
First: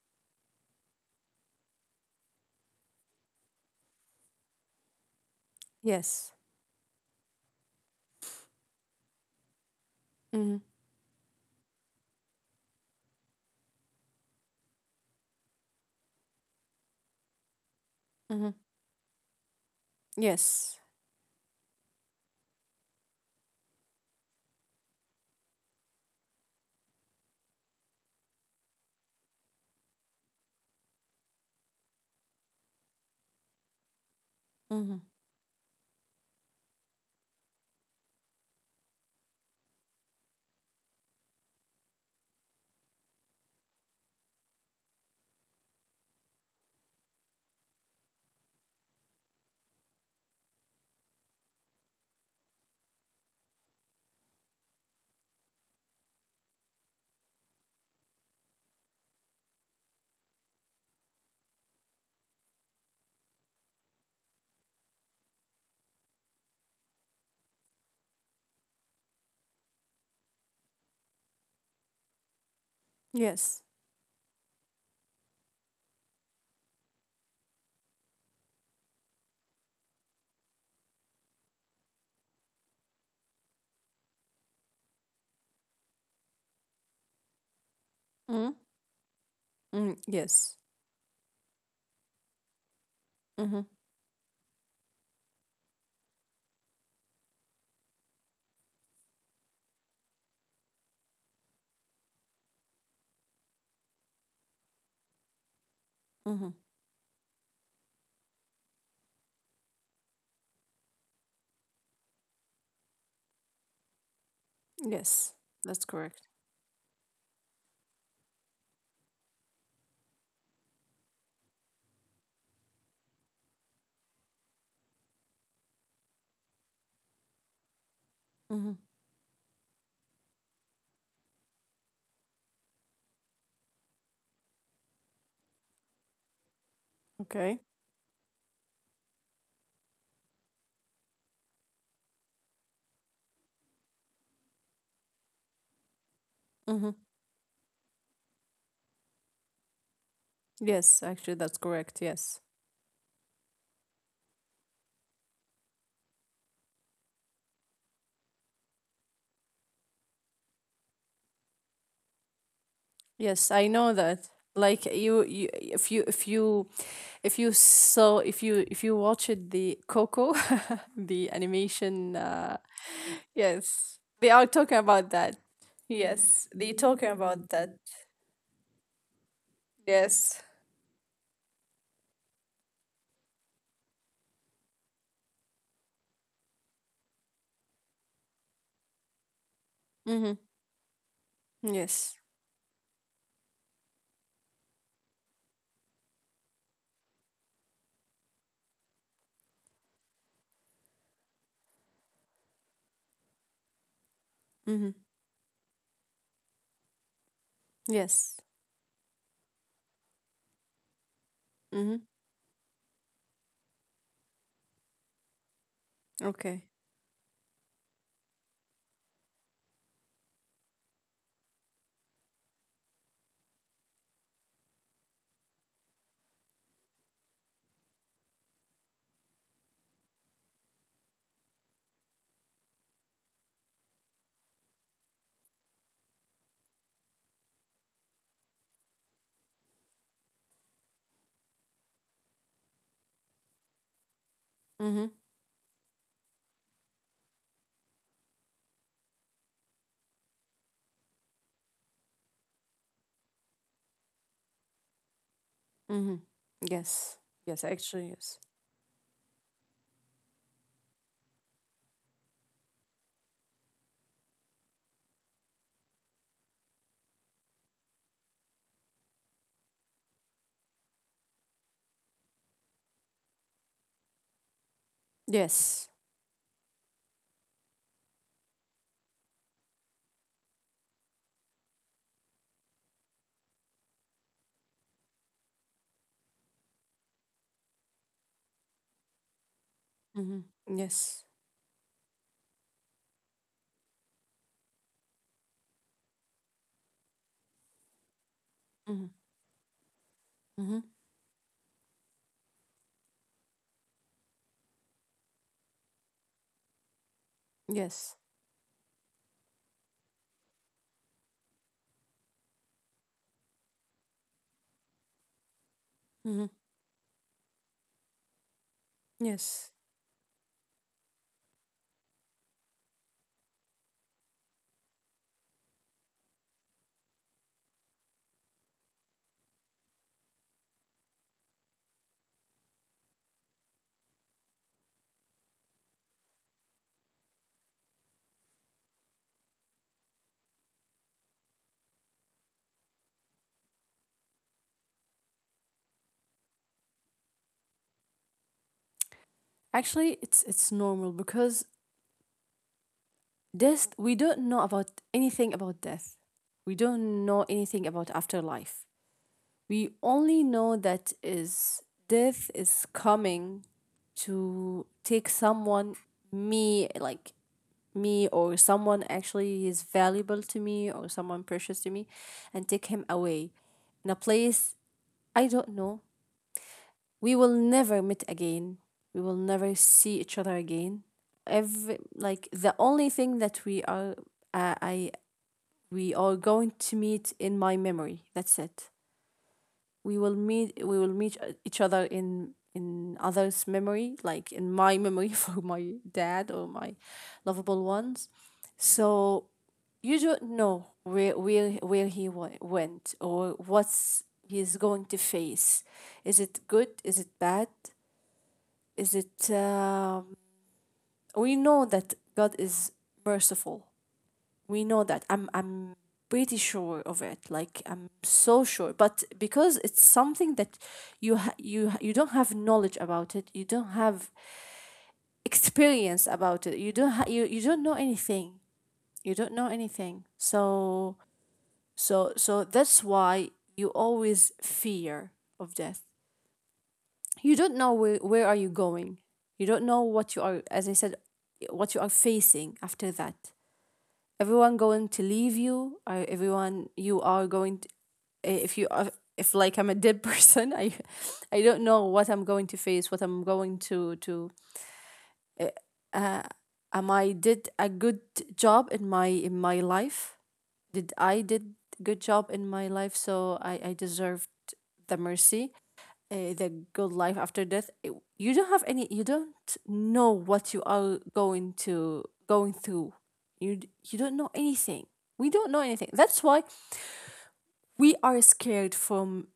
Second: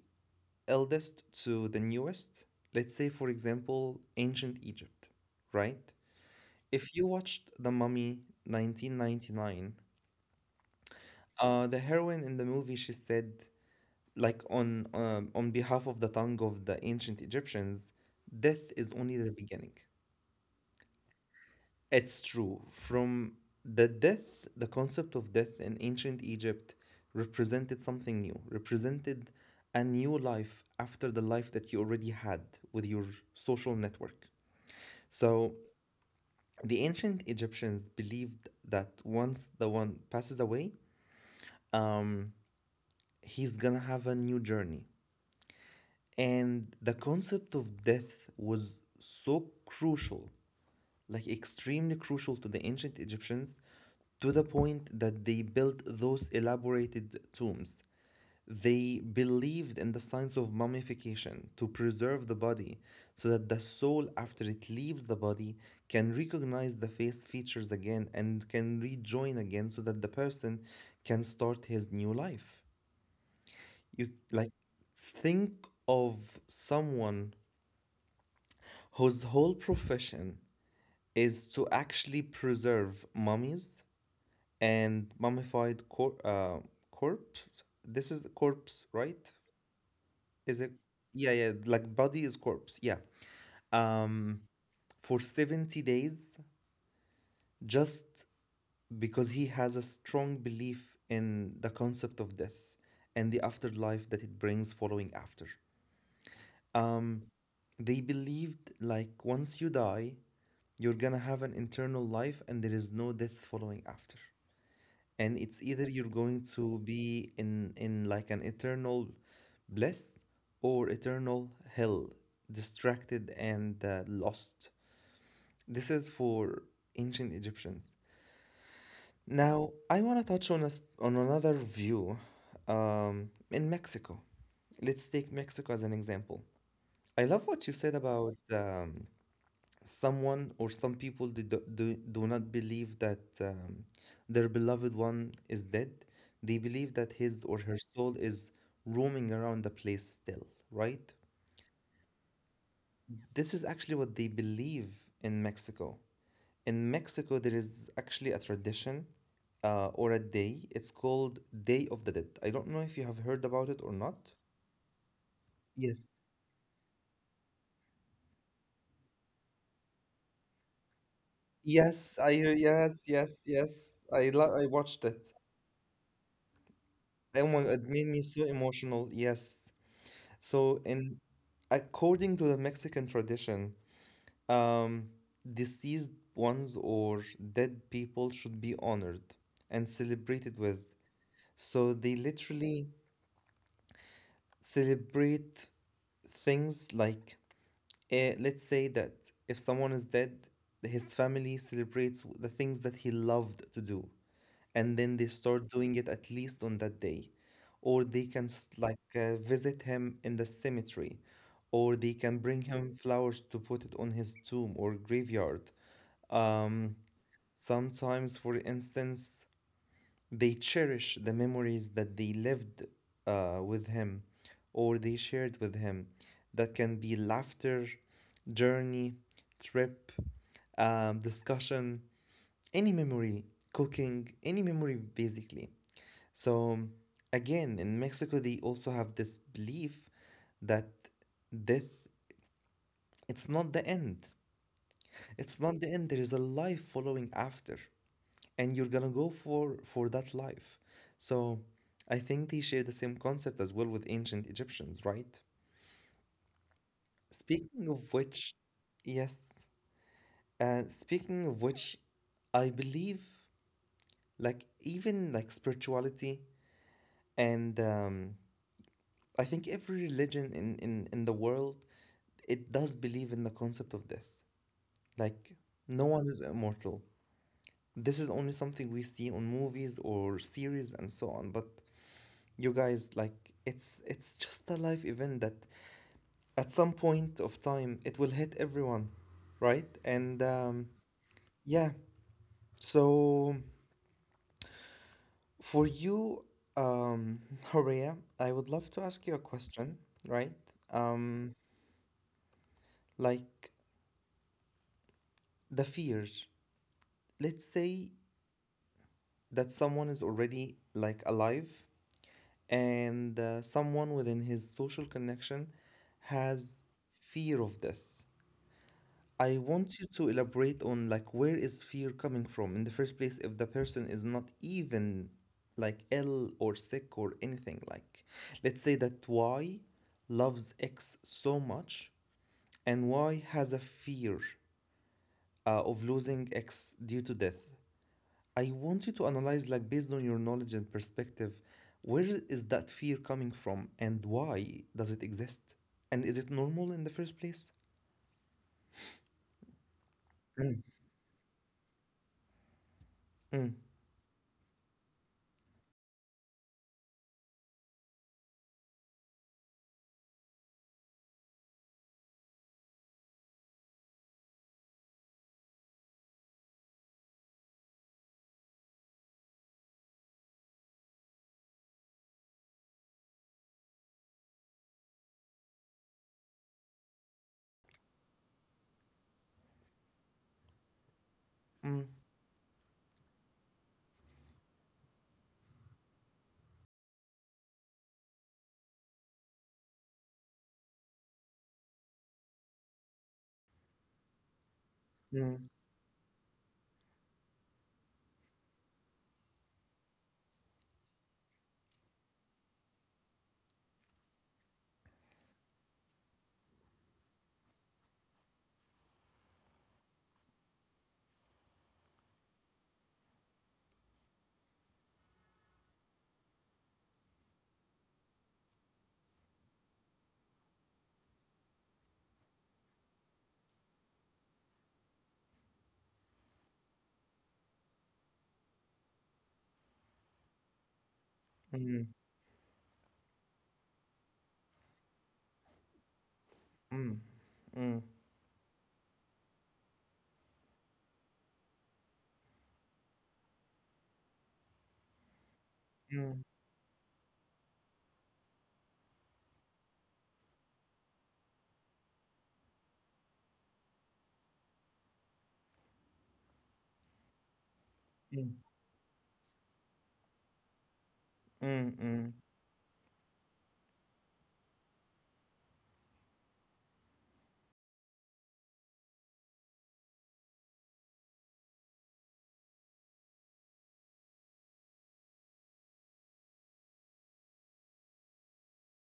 Speaker 1: eldest to the newest. Let's say, for example, ancient Egypt, right?
Speaker 2: Yes.
Speaker 1: If you watched The Mummy nineteen ninety-nine,
Speaker 2: Mhm,
Speaker 1: uh, the heroine in the movie, she said, like, on um, on behalf of the tongue of the ancient Egyptians,
Speaker 2: mhm.
Speaker 1: death is only the beginning.
Speaker 2: Yes.
Speaker 1: It's true. From the death, the concept of death in ancient Egypt represented something new, represented a new life after the life that you already had with your social network.
Speaker 2: Mhm.
Speaker 1: So the ancient Egyptians believed that once the one passes away, um, he's gonna have a new journey. And the concept of death was so crucial, like extremely crucial to the ancient Egyptians, to the point that they built those elaborated tombs. They believed in the science of mummification to preserve the body so that the soul, after it leaves the body, can recognize the face features again and can rejoin again so that the person can start his new life.
Speaker 2: Yes.
Speaker 1: You like think of someone whose whole profession is to actually preserve mummies and mummified cor- uh, corpse. This is
Speaker 2: Mhm,
Speaker 1: corpse, right?
Speaker 2: mhm. Yes.
Speaker 1: Is it? Yeah, yeah. Like body is corpse. Yeah.
Speaker 2: Mhm,
Speaker 1: Um, for seventy days, just because he has a strong belief in the concept of death and the afterlife that it brings following after.
Speaker 2: mhm.
Speaker 1: Um, they believed like once you die, you're gonna have an internal life and there is no death following after.
Speaker 2: Yes.
Speaker 1: And it's
Speaker 2: That's
Speaker 1: either
Speaker 2: correct.
Speaker 1: you're going to be in in like an eternal bliss or eternal hell, distracted and uh, lost. This is for ancient Egyptians.
Speaker 2: Mhm.
Speaker 1: Now, I want to touch on us on another view um, in Mexico. Let's take Mexico as an example. I
Speaker 2: Okay.
Speaker 1: love what you said about um, someone or some people do, do, do not believe that um, their beloved one is dead. They
Speaker 2: Mhm.
Speaker 1: believe that his or her soul is roaming around the place still,
Speaker 2: Yes,
Speaker 1: right?
Speaker 2: actually that's correct. Yes.
Speaker 1: This is actually what they believe in Mexico. In Mexico, there is actually a tradition uh, or a day. It's called Day of the Dead. I don't know if you
Speaker 2: Yes,
Speaker 1: have
Speaker 2: I
Speaker 1: heard
Speaker 2: know
Speaker 1: about it or
Speaker 2: that.
Speaker 1: not.
Speaker 2: Like you, you if you, if
Speaker 1: Yes.
Speaker 2: you, if you saw, if you, if you watched the Coco, the animation,
Speaker 1: Yes,
Speaker 2: uh
Speaker 1: I yes, yes, yes.
Speaker 2: yes, they are
Speaker 1: I
Speaker 2: talking
Speaker 1: lo- I
Speaker 2: about
Speaker 1: watched
Speaker 2: that.
Speaker 1: it.
Speaker 2: Yes, they talking about
Speaker 1: Oh
Speaker 2: that.
Speaker 1: my God, it made me so emotional. Yes.
Speaker 2: Yes.
Speaker 1: So, in according to the Mexican tradition, um, deceased ones or dead people should be honored and
Speaker 2: Mm-hmm.
Speaker 1: celebrated with. So
Speaker 2: Yes.
Speaker 1: they literally celebrate things like, eh, let's say that if someone is dead, his family celebrates the things that he loved to do.
Speaker 2: Mm-hmm.
Speaker 1: And then they start doing it at least on that day, or they
Speaker 2: Yes.
Speaker 1: can s- like uh, visit him in the cemetery,
Speaker 2: Mm-hmm.
Speaker 1: or they can bring him flowers to put it on his tomb or graveyard.
Speaker 2: Okay.
Speaker 1: um, Sometimes for instance they cherish the memories that they lived uh, with him or they shared with him. That can be laughter, journey, trip, um, discussion, any memory, cooking, any memory basically. So, again, in Mexico, they also have this belief that death, it's not the end.
Speaker 2: Mm-hmm.
Speaker 1: It's not the end. There is a life following after, and you're gonna go for for that life. So, I think they share the same concept as well with ancient Egyptians, right?
Speaker 2: Mm-hmm. Yes. Yes.
Speaker 1: Speaking
Speaker 2: Actually,
Speaker 1: of
Speaker 2: yes.
Speaker 1: which, yes. Uh, speaking of which, I believe, like, even like spirituality and um, I think every religion in, in in the world, it does believe in the concept of death. Like,
Speaker 2: Yes.
Speaker 1: no one is immortal. This is only something we see on movies or series and so on. But you guys, like, it's it's just a life event that at some point of time it will hit everyone, right?
Speaker 2: Mm-hmm.
Speaker 1: And um,
Speaker 2: Yes.
Speaker 1: yeah, so for you, um, Horea, I would love
Speaker 2: Mm-hmm.
Speaker 1: to ask you a question, right?
Speaker 2: Mm-hmm.
Speaker 1: Um, like the fear. Let's say
Speaker 2: Yes.
Speaker 1: that someone is already like alive and uh, someone within his social connection
Speaker 2: Mm-hmm.
Speaker 1: has fear of death. I
Speaker 2: Yes.
Speaker 1: want you to elaborate on, like, where is fear coming from in the first place if the person is not even like ill or sick or anything, like let's say that Y loves X so much and Y has a fear uh, of losing X due to death. I want you to analyze, like, based on your knowledge and perspective, where is that fear coming from and why does it exist? And is it normal in the first place?
Speaker 2: Actually, it's it's
Speaker 1: Mm,
Speaker 2: normal because
Speaker 1: mm,
Speaker 2: death, we don't know about anything about death. We don't know anything about afterlife. We only know that is, death is coming to take someone, me, like me or someone actually is valuable to me, or someone precious to me, and take him away in a place I don't know. We will never meet again. We will never see each other again. Every,
Speaker 1: mm,
Speaker 2: like, the only thing that we are, uh, I we are going to meet in my memory. That's it. We will meet we will meet each other in in others' memory, like in my memory for
Speaker 1: mm,
Speaker 2: my dad or my lovable ones. So you don't know where where where he wa- went, or what's he's going to face. Is it good? Is it bad? Is it? Um, we know that God is merciful. We know that. I'm I'm pretty sure of it. Like I'm so sure. But because it's something that you ha- you ha- you don't have knowledge about it. You don't have experience about it. You don't ha- you you don't know anything. You don't know anything. So, So
Speaker 1: mm,
Speaker 2: so that's why you always fear of death. You
Speaker 1: mm,
Speaker 2: don't know where,
Speaker 1: mm,
Speaker 2: where are you going. You don't know what you are, as I said, what you are facing after that. Everyone going to leave you, or
Speaker 1: mm,
Speaker 2: everyone you are going to, if you are if like I'm a dead person, I I don't know what I'm going to face, what I'm going to to uh am I did a good job
Speaker 1: mm,
Speaker 2: in my in my life? Did I did good
Speaker 1: mm,
Speaker 2: job in
Speaker 1: mm.
Speaker 2: my life, so I I deserved the mercy, uh, the good life after death. It- you don't have any. You don't know what you are going to going through. You d- you don't know anything. We don't know anything. That's why we are scared from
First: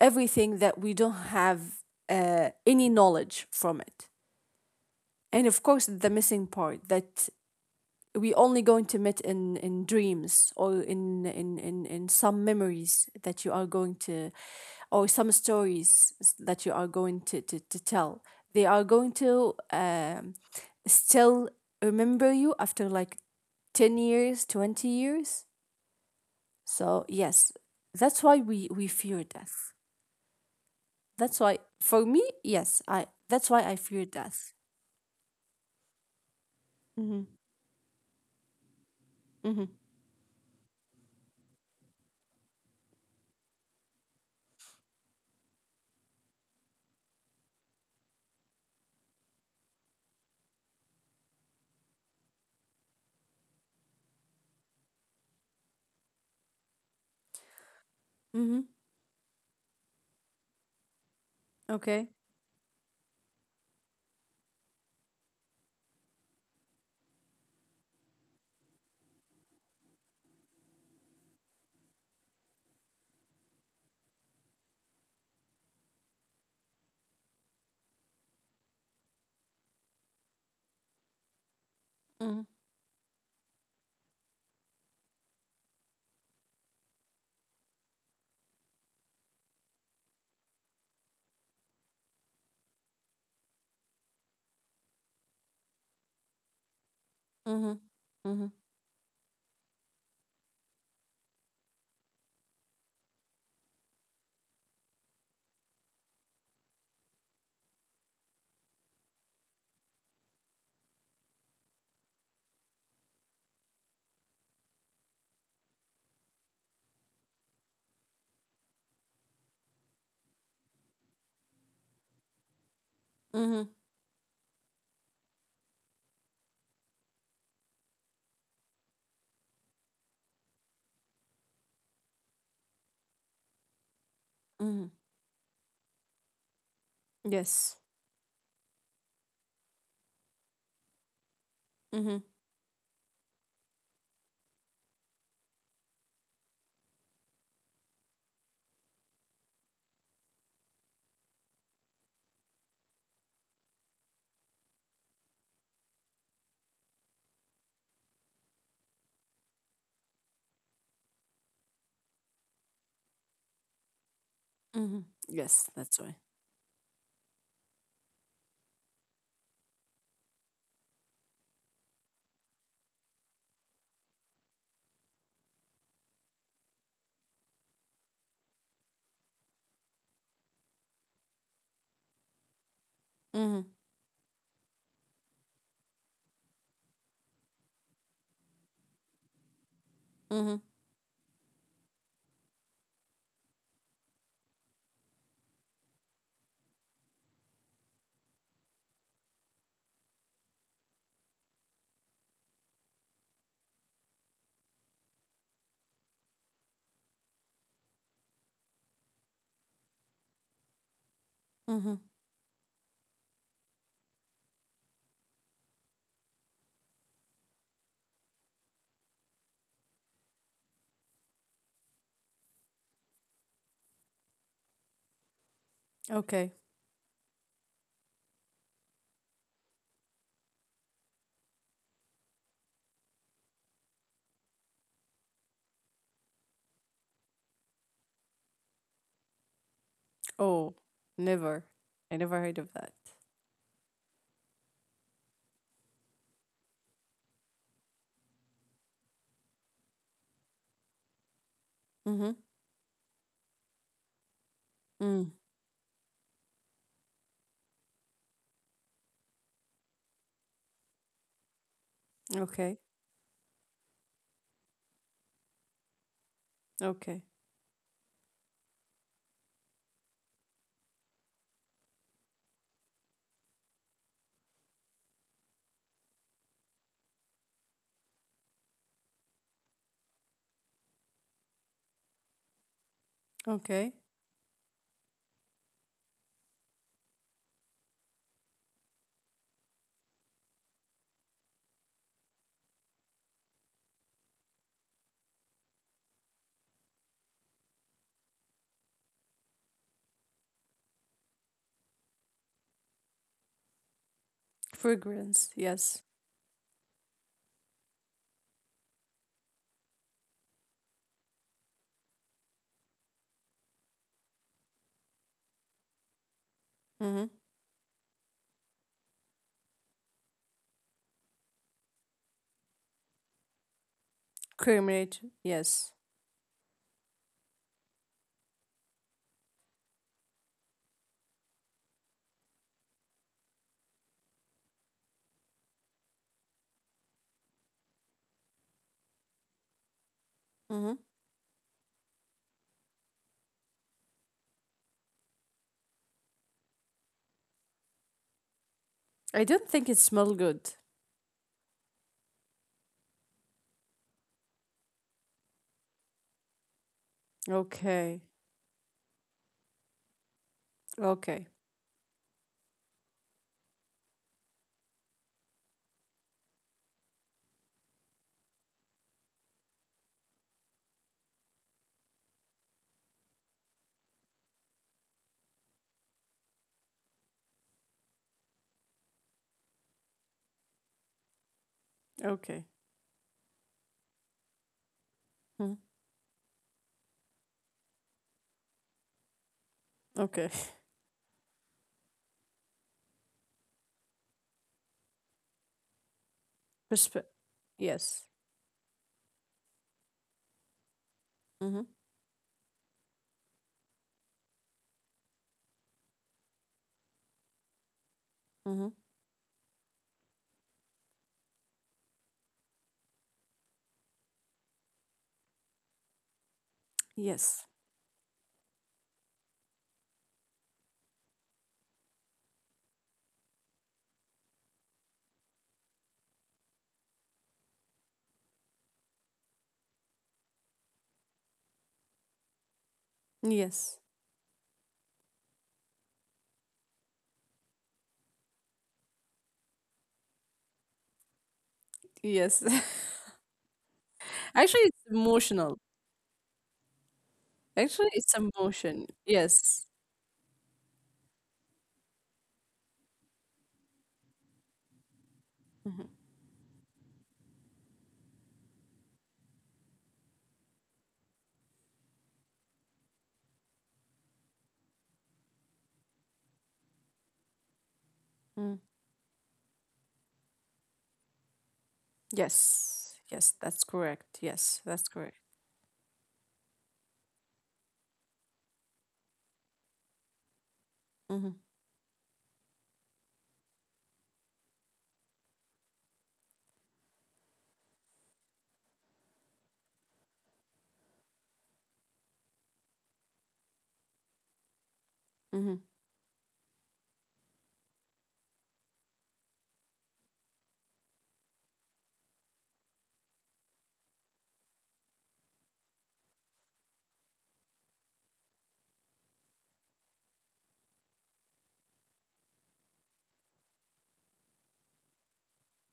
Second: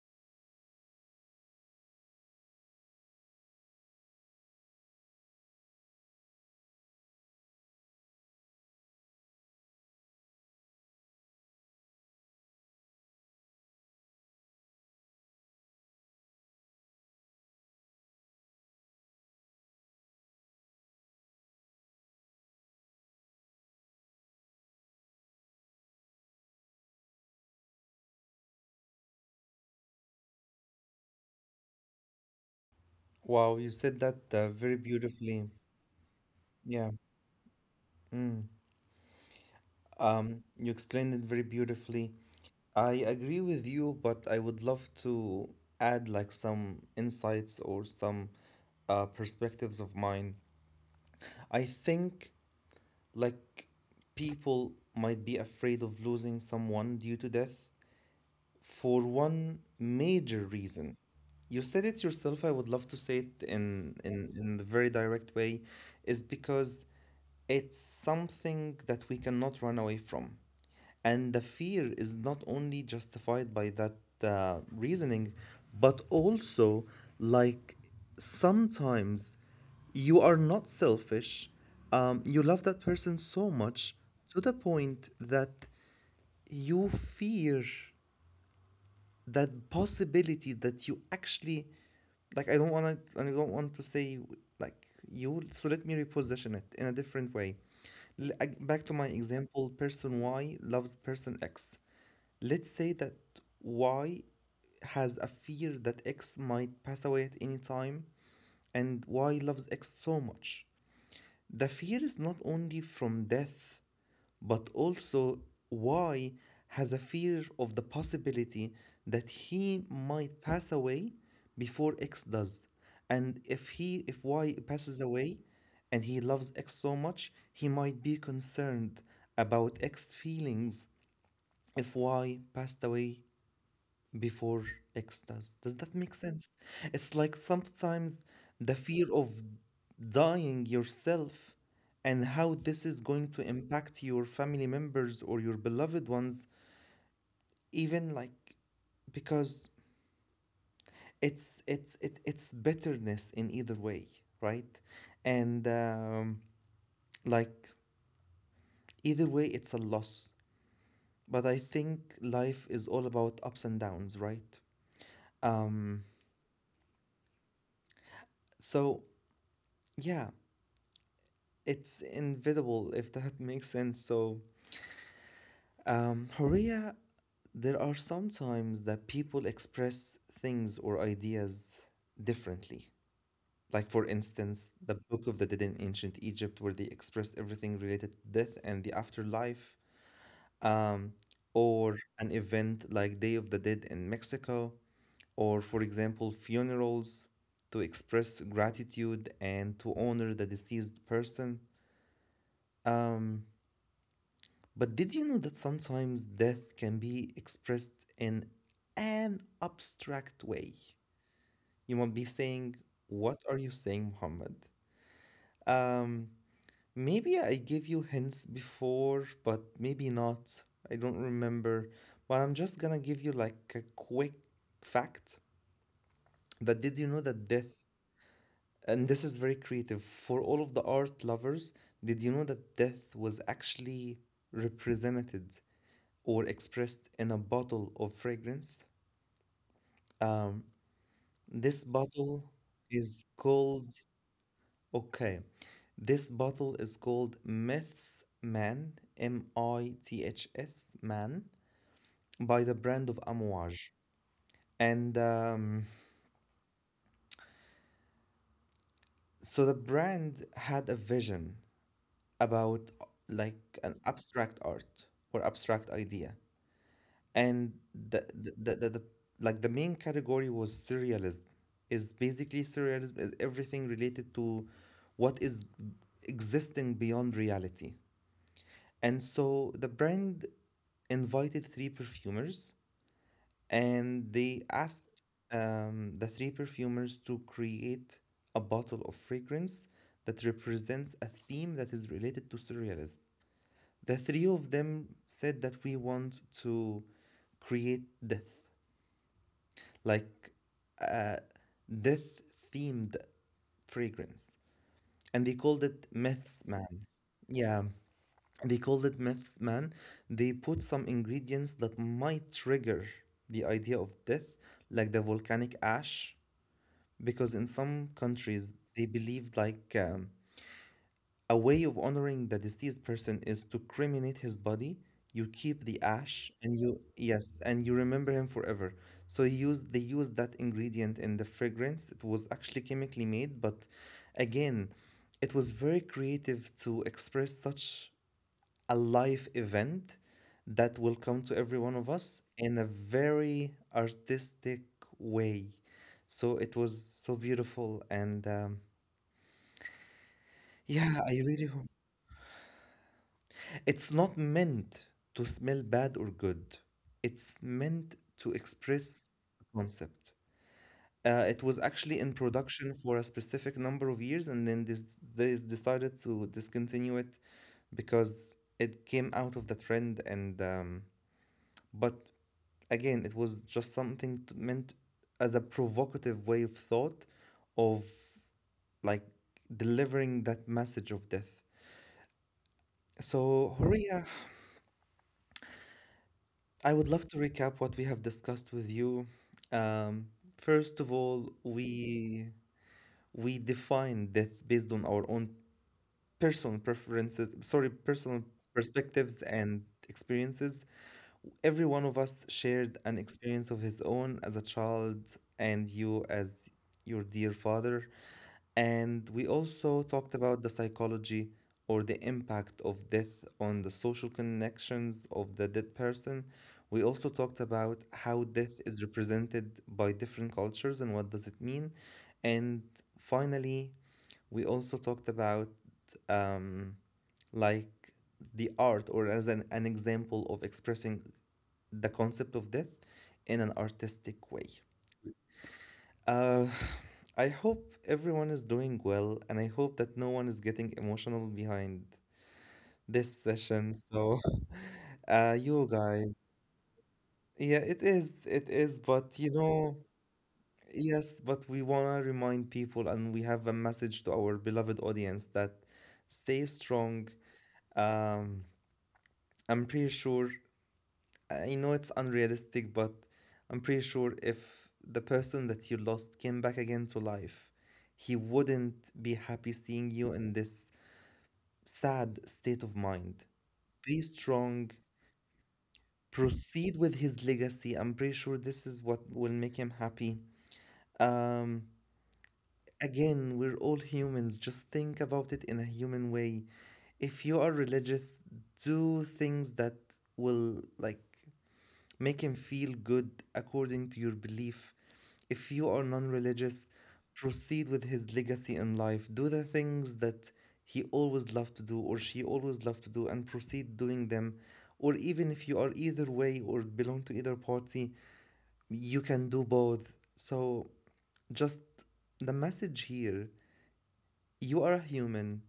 Speaker 2: everything that we don't have uh, any knowledge from it. And of course, the missing part that we only going to meet in, in dreams, or in, in in, in some memories that you are going to, or some stories that you are going to, to, to tell. They are going to um, still remember you after like ten years, twenty years. So yes, that's why we we fear death. That's why for me, yes, I, that's why
Speaker 1: Wow,
Speaker 2: I
Speaker 1: you
Speaker 2: fear
Speaker 1: said that
Speaker 2: death.
Speaker 1: uh, very beautifully. Yeah.
Speaker 2: Mm-hmm,
Speaker 1: Mm.
Speaker 2: mm-hmm,
Speaker 1: Um, you explained it very beautifully. I agree with you, but I would love to add like some insights or some uh, perspectives of mine. I think, like, people might be afraid of losing someone due to death
Speaker 2: mm-hmm.
Speaker 1: for one major reason. You said
Speaker 2: Okay.
Speaker 1: it yourself, I would love to say it in in, in the very direct way, is because it's something that we cannot run away from. And the fear is not only justified by that uh, reasoning, but also, like, sometimes you are not selfish. Um,
Speaker 2: Mm-hmm,
Speaker 1: you love that person so much to the point that you fear that possibility that you actually, like, I don't wanna I don't want to say, like, you, so let me reposition it in a different way.
Speaker 2: mm-hmm,
Speaker 1: L- ag- Back to my example, person Y loves person X. Let's say that Y has a fear that X might pass away at any time, and Y loves X so much. The fear is not only from death but also Y has a fear of the possibility that he might pass away before X does. And
Speaker 2: mm-hmm,
Speaker 1: if he if Y passes away and he loves X so much, he might be concerned about X's feelings if Y passed away before
Speaker 2: mm-hmm.
Speaker 1: extras. Does that make sense? It's like
Speaker 2: Yes.
Speaker 1: sometimes the fear of dying yourself
Speaker 2: Mm-hmm.
Speaker 1: and how this is going to impact your family members or your beloved ones, even like because it's it's it, it's bitterness in either way, right? And um, like, either way, it's a loss. But I think life is all about ups and downs, right?
Speaker 2: Mm-hmm. Yes, that's why.
Speaker 1: Um, so, yeah, it's inevitable if that makes sense. So, um, Horia, there are sometimes that people express things or ideas differently.
Speaker 2: Mm-hmm.
Speaker 1: Like, for instance, the Book of the Dead in ancient Egypt, where they expressed everything related to death and the afterlife,
Speaker 2: Mm-hmm.
Speaker 1: um, or an event like Day of the Dead in Mexico, or, for example, funerals to express gratitude and to honor the deceased person. Um, But did you know that sometimes death can be expressed in an abstract way?
Speaker 2: Mm-hmm.
Speaker 1: You might be saying, what are you saying, Muhammad? Um, Maybe I gave you hints before, but maybe not. I don't remember. But I'm just gonna give you like a quick fact,
Speaker 2: Okay.
Speaker 1: that did you know that death, and this is very creative for all of the art lovers, did you know that death was actually represented or expressed in a bottle of fragrance?
Speaker 2: Oh,
Speaker 1: Um,
Speaker 2: never.
Speaker 1: this
Speaker 2: I never heard of
Speaker 1: bottle
Speaker 2: that.
Speaker 1: is called, okay, this bottle is called Myths Man, M I T H S Man,
Speaker 2: Mm-hmm.
Speaker 1: by the brand of Amouage.
Speaker 2: Mm.
Speaker 1: And um, So the brand had a vision
Speaker 2: Okay.
Speaker 1: about uh, like an abstract art or abstract idea.
Speaker 2: Okay.
Speaker 1: And the the, the, the, like, the main category was surrealism. Is basically surrealism is everything related to what is existing beyond reality. And so the brand invited three perfumers,
Speaker 2: Okay.
Speaker 1: and they asked um, the three perfumers to create a bottle of fragrance that represents a theme that is related to surrealism. The three of them said that we want to create death. Like, death themed fragrance,
Speaker 2: Fragrance.
Speaker 1: and they called
Speaker 2: Yes.
Speaker 1: it myths man. Yeah, they called it myths man. They put some ingredients that might trigger the idea of death, like the volcanic ash,
Speaker 2: Mm-hmm.
Speaker 1: because in some countries they believed like, um, a way of honoring the deceased person is to cremate his body.
Speaker 2: Cremate.
Speaker 1: You
Speaker 2: Yes.
Speaker 1: keep the ash and you, yes, and you remember him forever. So he used they used that ingredient in the fragrance. It was actually chemically made, but again, it was very creative to express such a life event
Speaker 2: Mm-hmm.
Speaker 1: that will come to every one of us in a very artistic way. So it was so beautiful, and um,
Speaker 2: I don't think it smelled good.
Speaker 1: yeah, I really hope. It's not meant to smell bad or good. It's
Speaker 2: Okay.
Speaker 1: meant to express a concept.
Speaker 2: Okay.
Speaker 1: Uh, it was actually in production for a specific number of years, and then this they decided to discontinue it because it came out of the trend. And um, But again, it was just something t- meant as a provocative way of thought, of, like, delivering that message of death.
Speaker 2: Okay.
Speaker 1: So, Horia,
Speaker 2: Mhm.
Speaker 1: I would love to recap what we have discussed with you. Um,
Speaker 2: Okay.
Speaker 1: First of all, we we define death based on our own personal
Speaker 2: Respect.
Speaker 1: preferences, sorry,
Speaker 2: Yes.
Speaker 1: personal perspectives and experiences.
Speaker 2: Mm-hmm.
Speaker 1: Every one of us shared an experience of his own as a child, and you as your dear father.
Speaker 2: Mm-hmm.
Speaker 1: And we also talked about the psychology or the impact of death on the social connections of the dead person. We also
Speaker 2: Yes.
Speaker 1: talked about how death is represented by different cultures and what does it mean. And finally, we also talked about um, like, the art or as an, an example of expressing the concept of death in an
Speaker 2: Yes.
Speaker 1: artistic way. Uh, I hope everyone is doing well, and I hope that no one is getting emotional behind
Speaker 2: Yes.
Speaker 1: this session. So,
Speaker 2: Actually, it's
Speaker 1: uh,
Speaker 2: emotional.
Speaker 1: you guys, yeah,
Speaker 2: Actually,
Speaker 1: it
Speaker 2: it's
Speaker 1: is,
Speaker 2: a
Speaker 1: it
Speaker 2: motion.
Speaker 1: is, but you
Speaker 2: Yes.
Speaker 1: know, yes, but we want to remind people, and we have a message to our beloved audience that stay strong. Um, I'm pretty sure, I know it's unrealistic, but I'm pretty sure if the person that you lost came back again to life, he
Speaker 2: Mm.
Speaker 1: wouldn't be happy seeing you in this sad state
Speaker 2: Yes.
Speaker 1: of
Speaker 2: Yes,
Speaker 1: mind.
Speaker 2: that's correct.
Speaker 1: Be
Speaker 2: Yes, that's
Speaker 1: strong,
Speaker 2: correct.
Speaker 1: proceed with his legacy. I'm pretty sure this is what will make him happy.
Speaker 2: Mm-hmm.
Speaker 1: Um, Again, we're all humans. Just think about it in a human way. If you are religious, do things that will, like, make him feel good according to your belief.
Speaker 2: Mm-hmm.
Speaker 1: If you are non religious, proceed with his legacy in life. Do the things that he always loved to do or she always loved to do, and proceed doing them. Or even if you are either way or belong to either party, you can do both. So, just, the message here, you are a human.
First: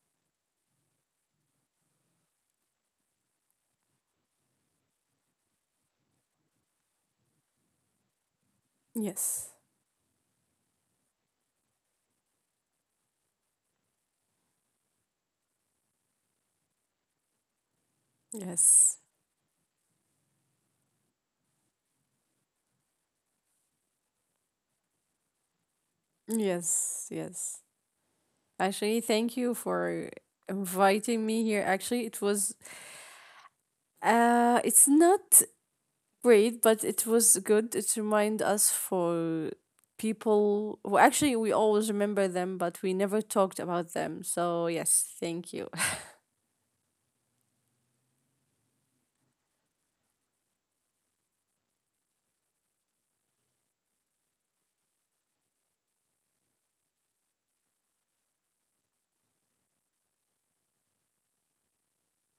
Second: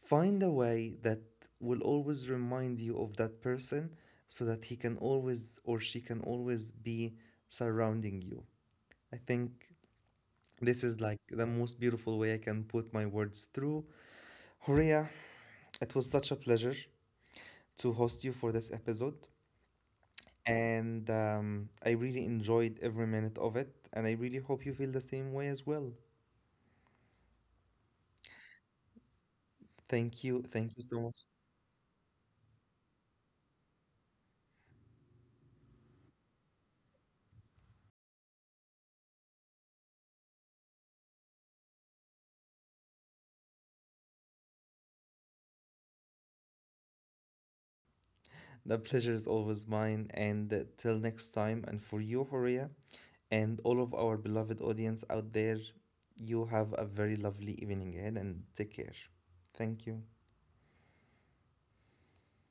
Speaker 1: Find a way that will always remind you of that person so that he can always or she can always be surrounding you. I think
Speaker 2: Yes.
Speaker 1: this is like the most beautiful way I can put my words through. Horia, it was such a pleasure to host you for this episode.
Speaker 2: Yes.
Speaker 1: And um, I really enjoyed every minute of it. And I really hope you feel the same way as well.
Speaker 2: Yes. Yes. Actually, thank you for
Speaker 1: Thank you. Thank you so much.
Speaker 2: inviting me here. Actually, it was uh it's not great, but it was good. It remind us for people who actually we always remember them, but we never talked about them. So, yes, thank you.
Speaker 1: The pleasure is always mine. And uh, till next time, and for you, Horia, and all of our beloved audience out there, you have a very lovely evening ahead and take care. Thank you.